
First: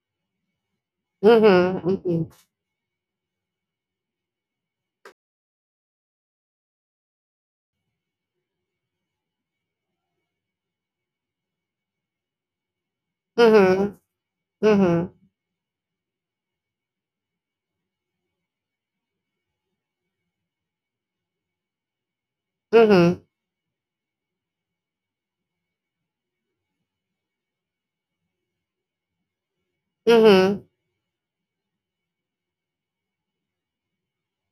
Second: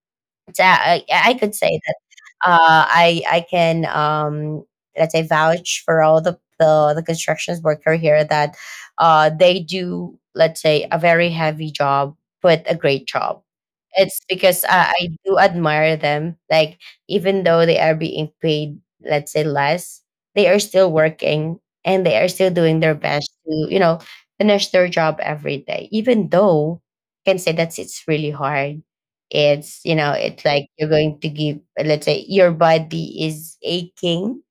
[SPEAKER 1] yeah, I could say that,
[SPEAKER 2] Mm-hmm.
[SPEAKER 1] I can, let's say, vouch for all the constructions worker here that, they do, let's say, a very heavy job, but a great job.
[SPEAKER 2] Mm-hmm. Mm-hmm.
[SPEAKER 1] It's because I do admire them. Like even though they are being paid, let's say, less, they are still working, and they are still doing their
[SPEAKER 2] Mm-hmm.
[SPEAKER 1] best to, you know, finish their job every day. Even though I can say that it's really hard, it's, you know, it's like you're going to give, let's say, your body is aching,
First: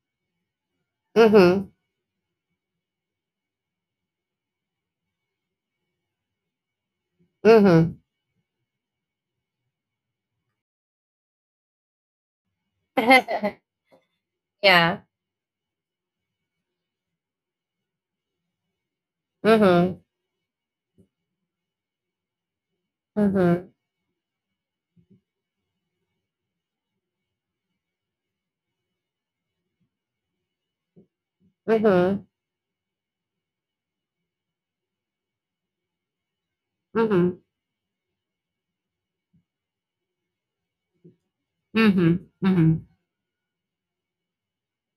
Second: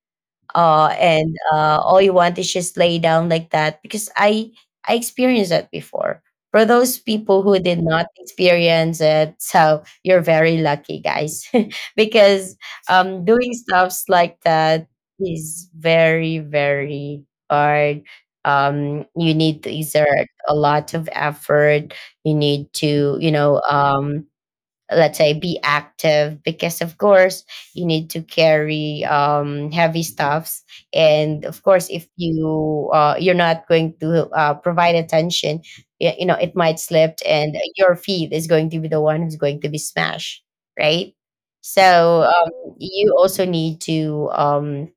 [SPEAKER 1] and
[SPEAKER 2] Mm-hmm.
[SPEAKER 1] all you want is just lay down like that because I experienced that before. For those people who did
[SPEAKER 2] Mm-hmm.
[SPEAKER 1] not experience it, so you're very lucky, guys, because doing stuffs like that
[SPEAKER 2] Yeah.
[SPEAKER 1] is very very hard. You need to
[SPEAKER 2] Mhm.
[SPEAKER 1] exert a lot of effort. You need to, you know,
[SPEAKER 2] Mhm.
[SPEAKER 1] let's say be active because of course you need to carry heavy stuffs, and of course if
[SPEAKER 2] Mhm.
[SPEAKER 1] you you're not going to provide attention, you know it might slip
[SPEAKER 2] Mhm.
[SPEAKER 1] and your feet is going to be the one who's going to be smashed, right? So
[SPEAKER 2] Mhm. Mhm.
[SPEAKER 1] you also need to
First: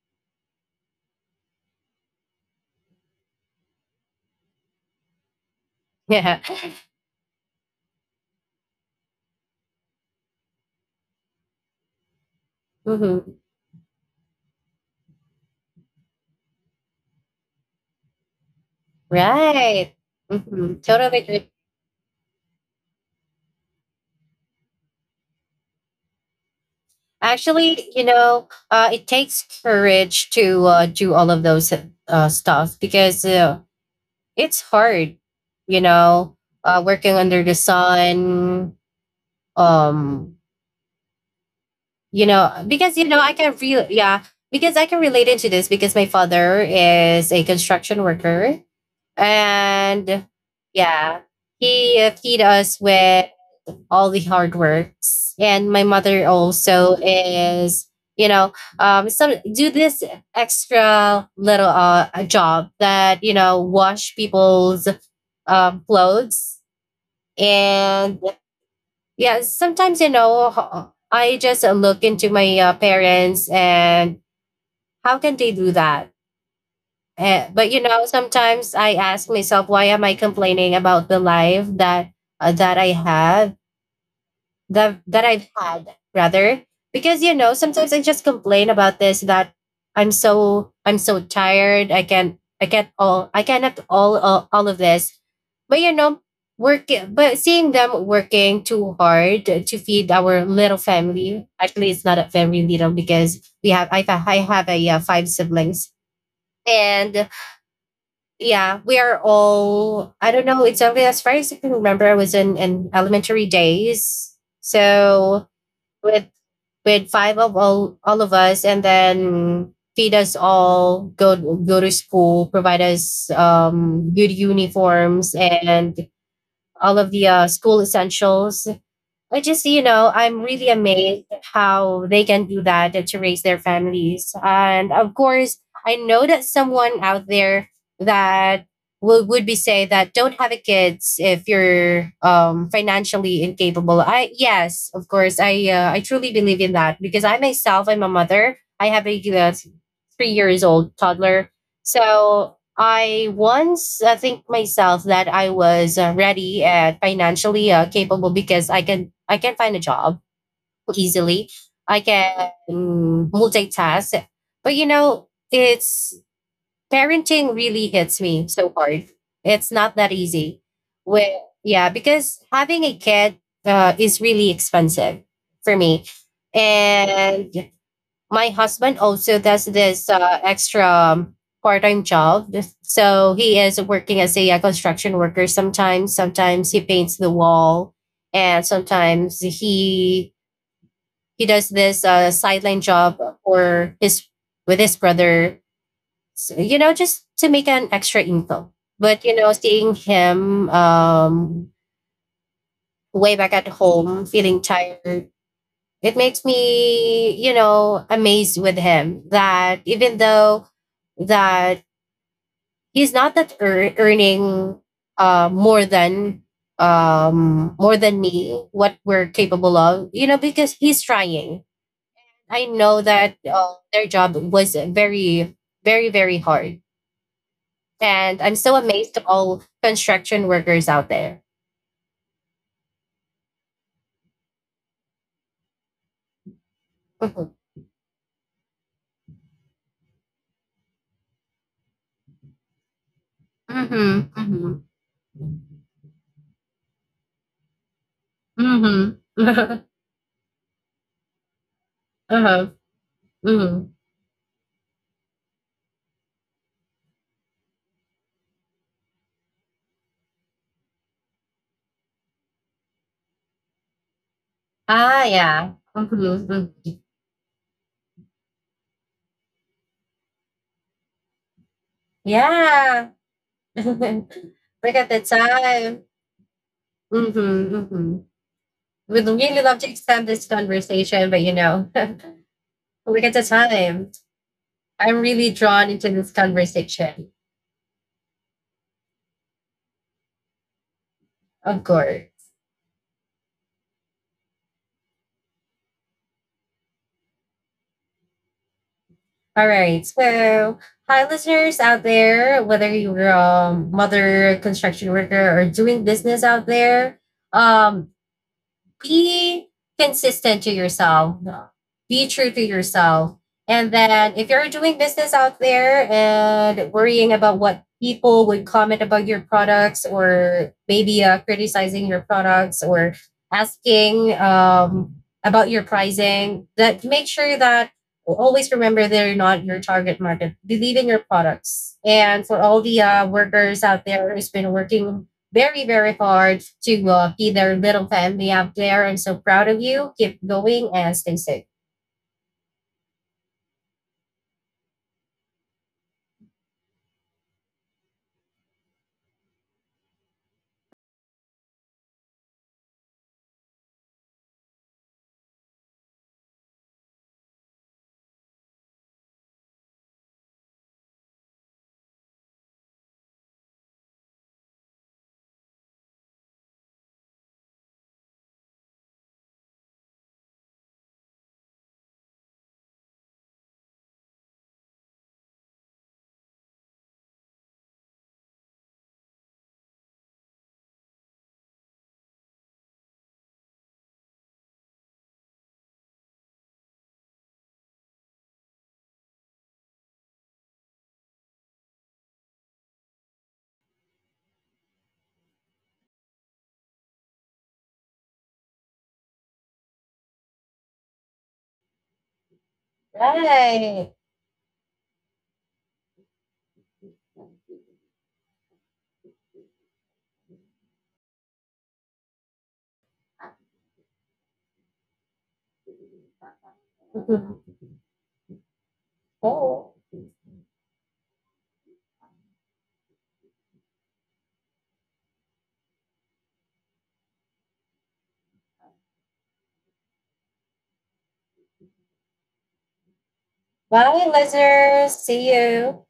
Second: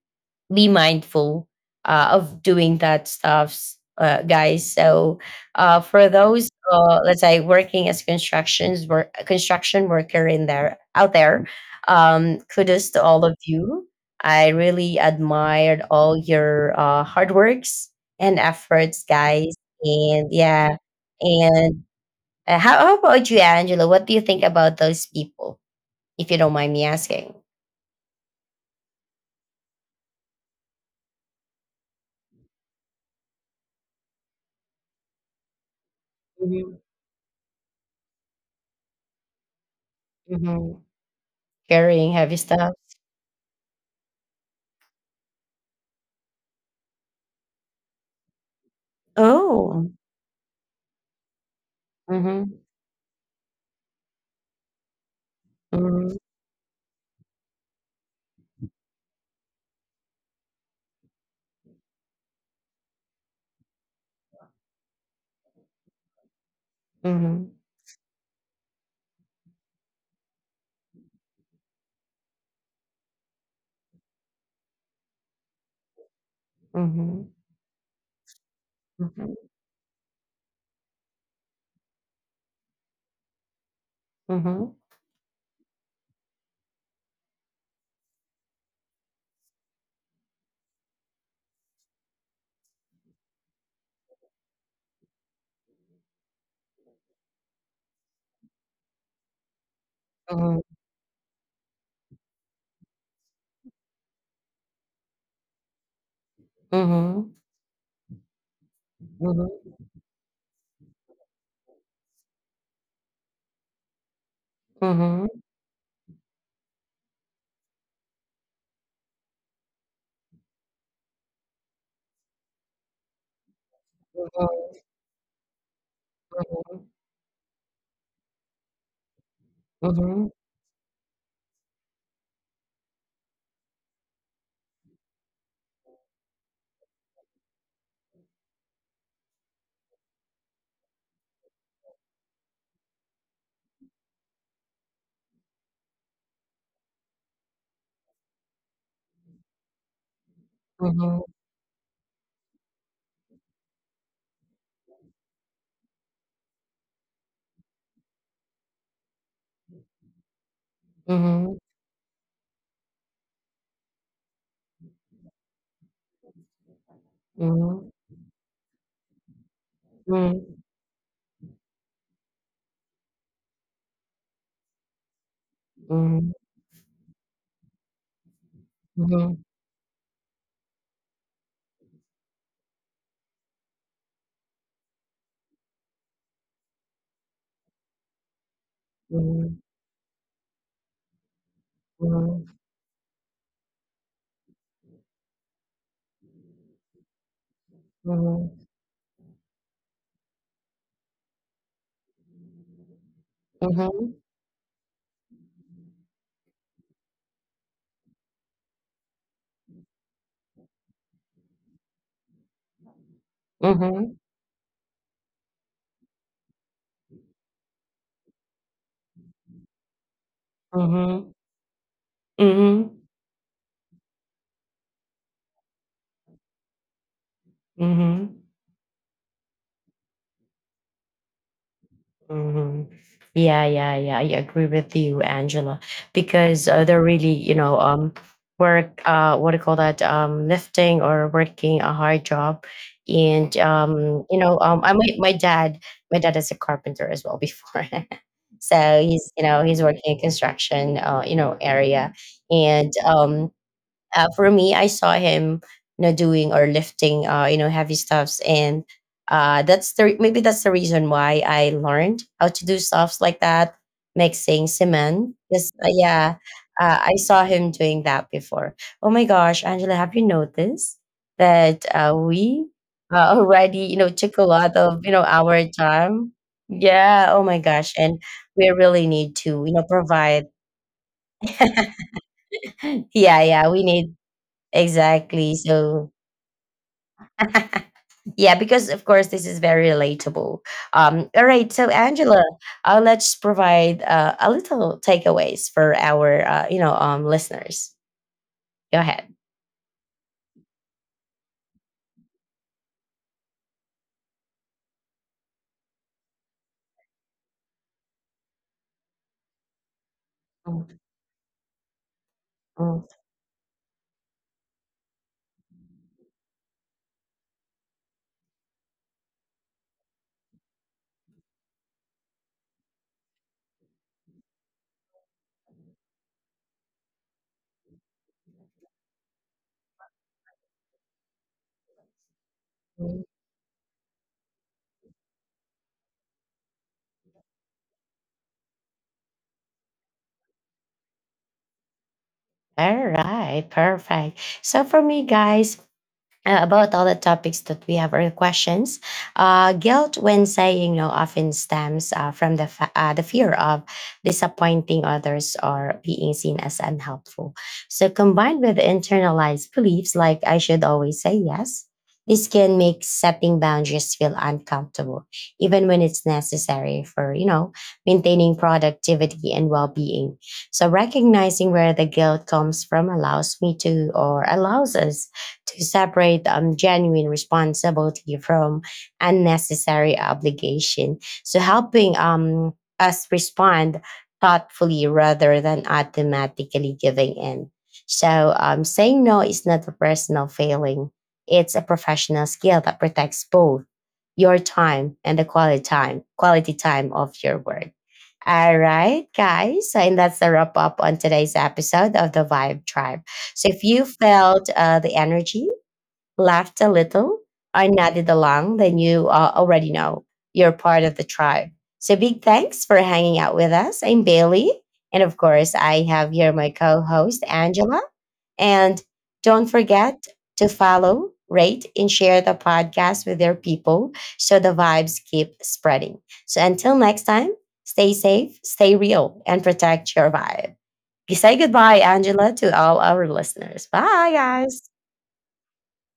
[SPEAKER 1] be mindful of doing that stuffs, guys. So for
[SPEAKER 2] Yeah.
[SPEAKER 1] those, let's say, working as construction worker in there out there, kudos to all of
[SPEAKER 2] Mhm.
[SPEAKER 1] you. I really admired all your hard works and efforts, guys.
[SPEAKER 2] Right.
[SPEAKER 1] And yeah,
[SPEAKER 2] Mhm. Totally agree.
[SPEAKER 1] and how about you, Angela? What do you think about those people, if you don't mind me asking?
[SPEAKER 2] Actually, you know, it takes courage to do all of those stuff because it's hard. You know,
[SPEAKER 1] Mhm.
[SPEAKER 2] working under the sun. Um,
[SPEAKER 1] Mhm. Carrying
[SPEAKER 2] you
[SPEAKER 1] heavy
[SPEAKER 2] know,
[SPEAKER 1] stuff.
[SPEAKER 2] because you know, yeah, because I can relate into this because my father is a construction worker.
[SPEAKER 1] Oh.
[SPEAKER 2] And yeah, he feed
[SPEAKER 1] Mhm.
[SPEAKER 2] us with all the hard works. And my
[SPEAKER 1] Mhm.
[SPEAKER 2] mother also is, you know, some do this extra little job that you know wash people's clothes.
[SPEAKER 1] Mhm.
[SPEAKER 2] And yeah, sometimes you know I just look into my parents and how can they do that?
[SPEAKER 1] Mhm.
[SPEAKER 2] Eh, but you know, sometimes I ask myself, why am I complaining about the life that I have,
[SPEAKER 1] Mhm.
[SPEAKER 2] that I've had rather? Because you know, sometimes I just complain about this that I'm so tired. I can't all I cannot all of this. But you know, working but seeing them working too hard to feed our
[SPEAKER 1] Mhm.
[SPEAKER 2] little family. Actually, it's not a family little because we have I have a 5 siblings,
[SPEAKER 1] Mhm.
[SPEAKER 2] and yeah, we are
[SPEAKER 1] Mhm.
[SPEAKER 2] all, I don't know, it's only as far as I can remember, I was in elementary days.
[SPEAKER 1] Mhm.
[SPEAKER 2] So with with 5 of all of us, and then feed us all, go to school, provide us good uniforms and all of the school essentials. I just, you know,
[SPEAKER 1] Mhm.
[SPEAKER 2] I'm really amazed how they can do that to raise their families. And of course, I know that someone out there that would be say that don't have a kids if you're financially incapable. Of course, I truly believe in that because I myself I'm a mother. I have a 3-year-old old
[SPEAKER 1] Mhm.
[SPEAKER 2] toddler. So I once think myself that I was ready and financially capable because I can find a job
[SPEAKER 1] Mhm.
[SPEAKER 2] easily. I can multitask, but you know, it's parenting
[SPEAKER 1] Mhm.
[SPEAKER 2] really hits me so hard. It's not that
[SPEAKER 1] Mhm.
[SPEAKER 2] easy. With yeah, because having a kid is really expensive for me,
[SPEAKER 1] Mhm.
[SPEAKER 2] and my husband
[SPEAKER 1] Mhm.
[SPEAKER 2] also does this extra part-time job. So he is working as a, construction worker. Sometimes he paints the wall, and sometimes
[SPEAKER 1] Mhm.
[SPEAKER 2] he does this sideline job for his with his brother, so, you know, just to make an
[SPEAKER 1] Mhm.
[SPEAKER 2] extra
[SPEAKER 1] Mhm.
[SPEAKER 2] income. But you know, seeing him way back
[SPEAKER 1] Mhm.
[SPEAKER 2] at
[SPEAKER 1] Mhm.
[SPEAKER 2] home feeling tired, it makes me, you know, amazed with him. That even though that he's not that
[SPEAKER 1] Mhm.
[SPEAKER 2] earning uh more than more than me what we're capable of, you know, because
[SPEAKER 1] Mhm.
[SPEAKER 2] he's
[SPEAKER 1] Mhm.
[SPEAKER 2] trying. I
[SPEAKER 1] Mhm.
[SPEAKER 2] know that their job was very very hard,
[SPEAKER 1] Mhm.
[SPEAKER 2] and I'm so amazed to all construction workers out there.
[SPEAKER 1] Mhm. Yeah, yeah, yeah. I agree with you, Angela, because they're really, you
[SPEAKER 2] Mhm.
[SPEAKER 1] know, work, what do you call that, lifting or working a hard job, and you know,
[SPEAKER 2] Mm-hmm.
[SPEAKER 1] I my my dad is a carpenter as well before, so
[SPEAKER 2] Mm-hmm.
[SPEAKER 1] he's, you know, he's
[SPEAKER 2] Mm-hmm.
[SPEAKER 1] working in construction, you know, area,
[SPEAKER 2] Uh-huh.
[SPEAKER 1] and
[SPEAKER 2] Mm-hmm.
[SPEAKER 1] for me, I saw him, you know, doing or lifting, you know, heavy stuffs, and maybe that's the reason why I learned how to do stuffs like that, mixing
[SPEAKER 2] Ah,
[SPEAKER 1] cement. Yes,
[SPEAKER 2] yeah.
[SPEAKER 1] yeah,
[SPEAKER 2] Mm-hmm.
[SPEAKER 1] I saw him doing that before. Oh my gosh, Angela, have you noticed that we
[SPEAKER 2] Yeah.
[SPEAKER 1] already, you know, took a lot
[SPEAKER 2] Look
[SPEAKER 1] of you
[SPEAKER 2] at
[SPEAKER 1] know
[SPEAKER 2] the
[SPEAKER 1] our
[SPEAKER 2] time.
[SPEAKER 1] time? Yeah. Oh my
[SPEAKER 2] Mm-hmm,
[SPEAKER 1] gosh, and
[SPEAKER 2] mm-hmm.
[SPEAKER 1] we really
[SPEAKER 2] We'd
[SPEAKER 1] need to,
[SPEAKER 2] really
[SPEAKER 1] you know,
[SPEAKER 2] love to extend
[SPEAKER 1] provide
[SPEAKER 2] this conversation, but you know, look at
[SPEAKER 1] yeah
[SPEAKER 2] the
[SPEAKER 1] yeah we need,
[SPEAKER 2] time. I'm
[SPEAKER 1] exactly,
[SPEAKER 2] really drawn
[SPEAKER 1] so
[SPEAKER 2] into this conversation,
[SPEAKER 1] yeah, because of course this is very relatable. All right,
[SPEAKER 2] of
[SPEAKER 1] so
[SPEAKER 2] course.
[SPEAKER 1] Angela, let's provide a little takeaways for our you know listeners. Go ahead.
[SPEAKER 2] All right. So, hi, listeners out there, whether you're a mother, construction worker, or doing business out there, um, be consistent to
[SPEAKER 1] Mm,
[SPEAKER 2] yourself, be true to
[SPEAKER 1] mm,
[SPEAKER 2] yourself. And then if you're doing business out there and worrying about what people would comment about your products or maybe criticizing your products or asking about your pricing, that make sure that always remember they're not your target market. Believe in your products. And for all the
[SPEAKER 1] mm.
[SPEAKER 2] workers out there who's been working very, very hard to be their little family out there. I'm so proud of you. Keep going and stay safe.
[SPEAKER 1] All right, perfect. So for me, guys, about all the topics that we have or questions. Guilt, when saying no, often stems the fear of disappointing others or being seen as unhelpful. So, combined with internalized beliefs like "I should always say yes," this can make setting boundaries feel uncomfortable, even when it's necessary for you know maintaining productivity and well being. So, recognizing where the guilt comes from allows me to or allows us to separate genuine responsibility from unnecessary obligation. So helping us respond thoughtfully rather than automatically giving in. So saying no is not a personal failing. It's a professional skill that protects both your time and quality time of your work. All right, guys. So, and that's the wrap up on today's episode of the Vibe Tribe. So if you
[SPEAKER 2] Right.
[SPEAKER 1] felt the energy, laughed a little, I nodded along, then you already know you're part of the tribe. So big thanks for hanging out with us. I'm Bailey. And of course, I have here my co host, Angela. And don't
[SPEAKER 2] Cool.
[SPEAKER 1] forget to follow, rate, and share the podcast with your people so the vibes keep spreading. So until next time, stay safe, stay real, and protect your vibe. Say goodbye, Angela, to all our listeners. Bye,
[SPEAKER 2] Bye,
[SPEAKER 1] guys.
[SPEAKER 2] listeners. See you.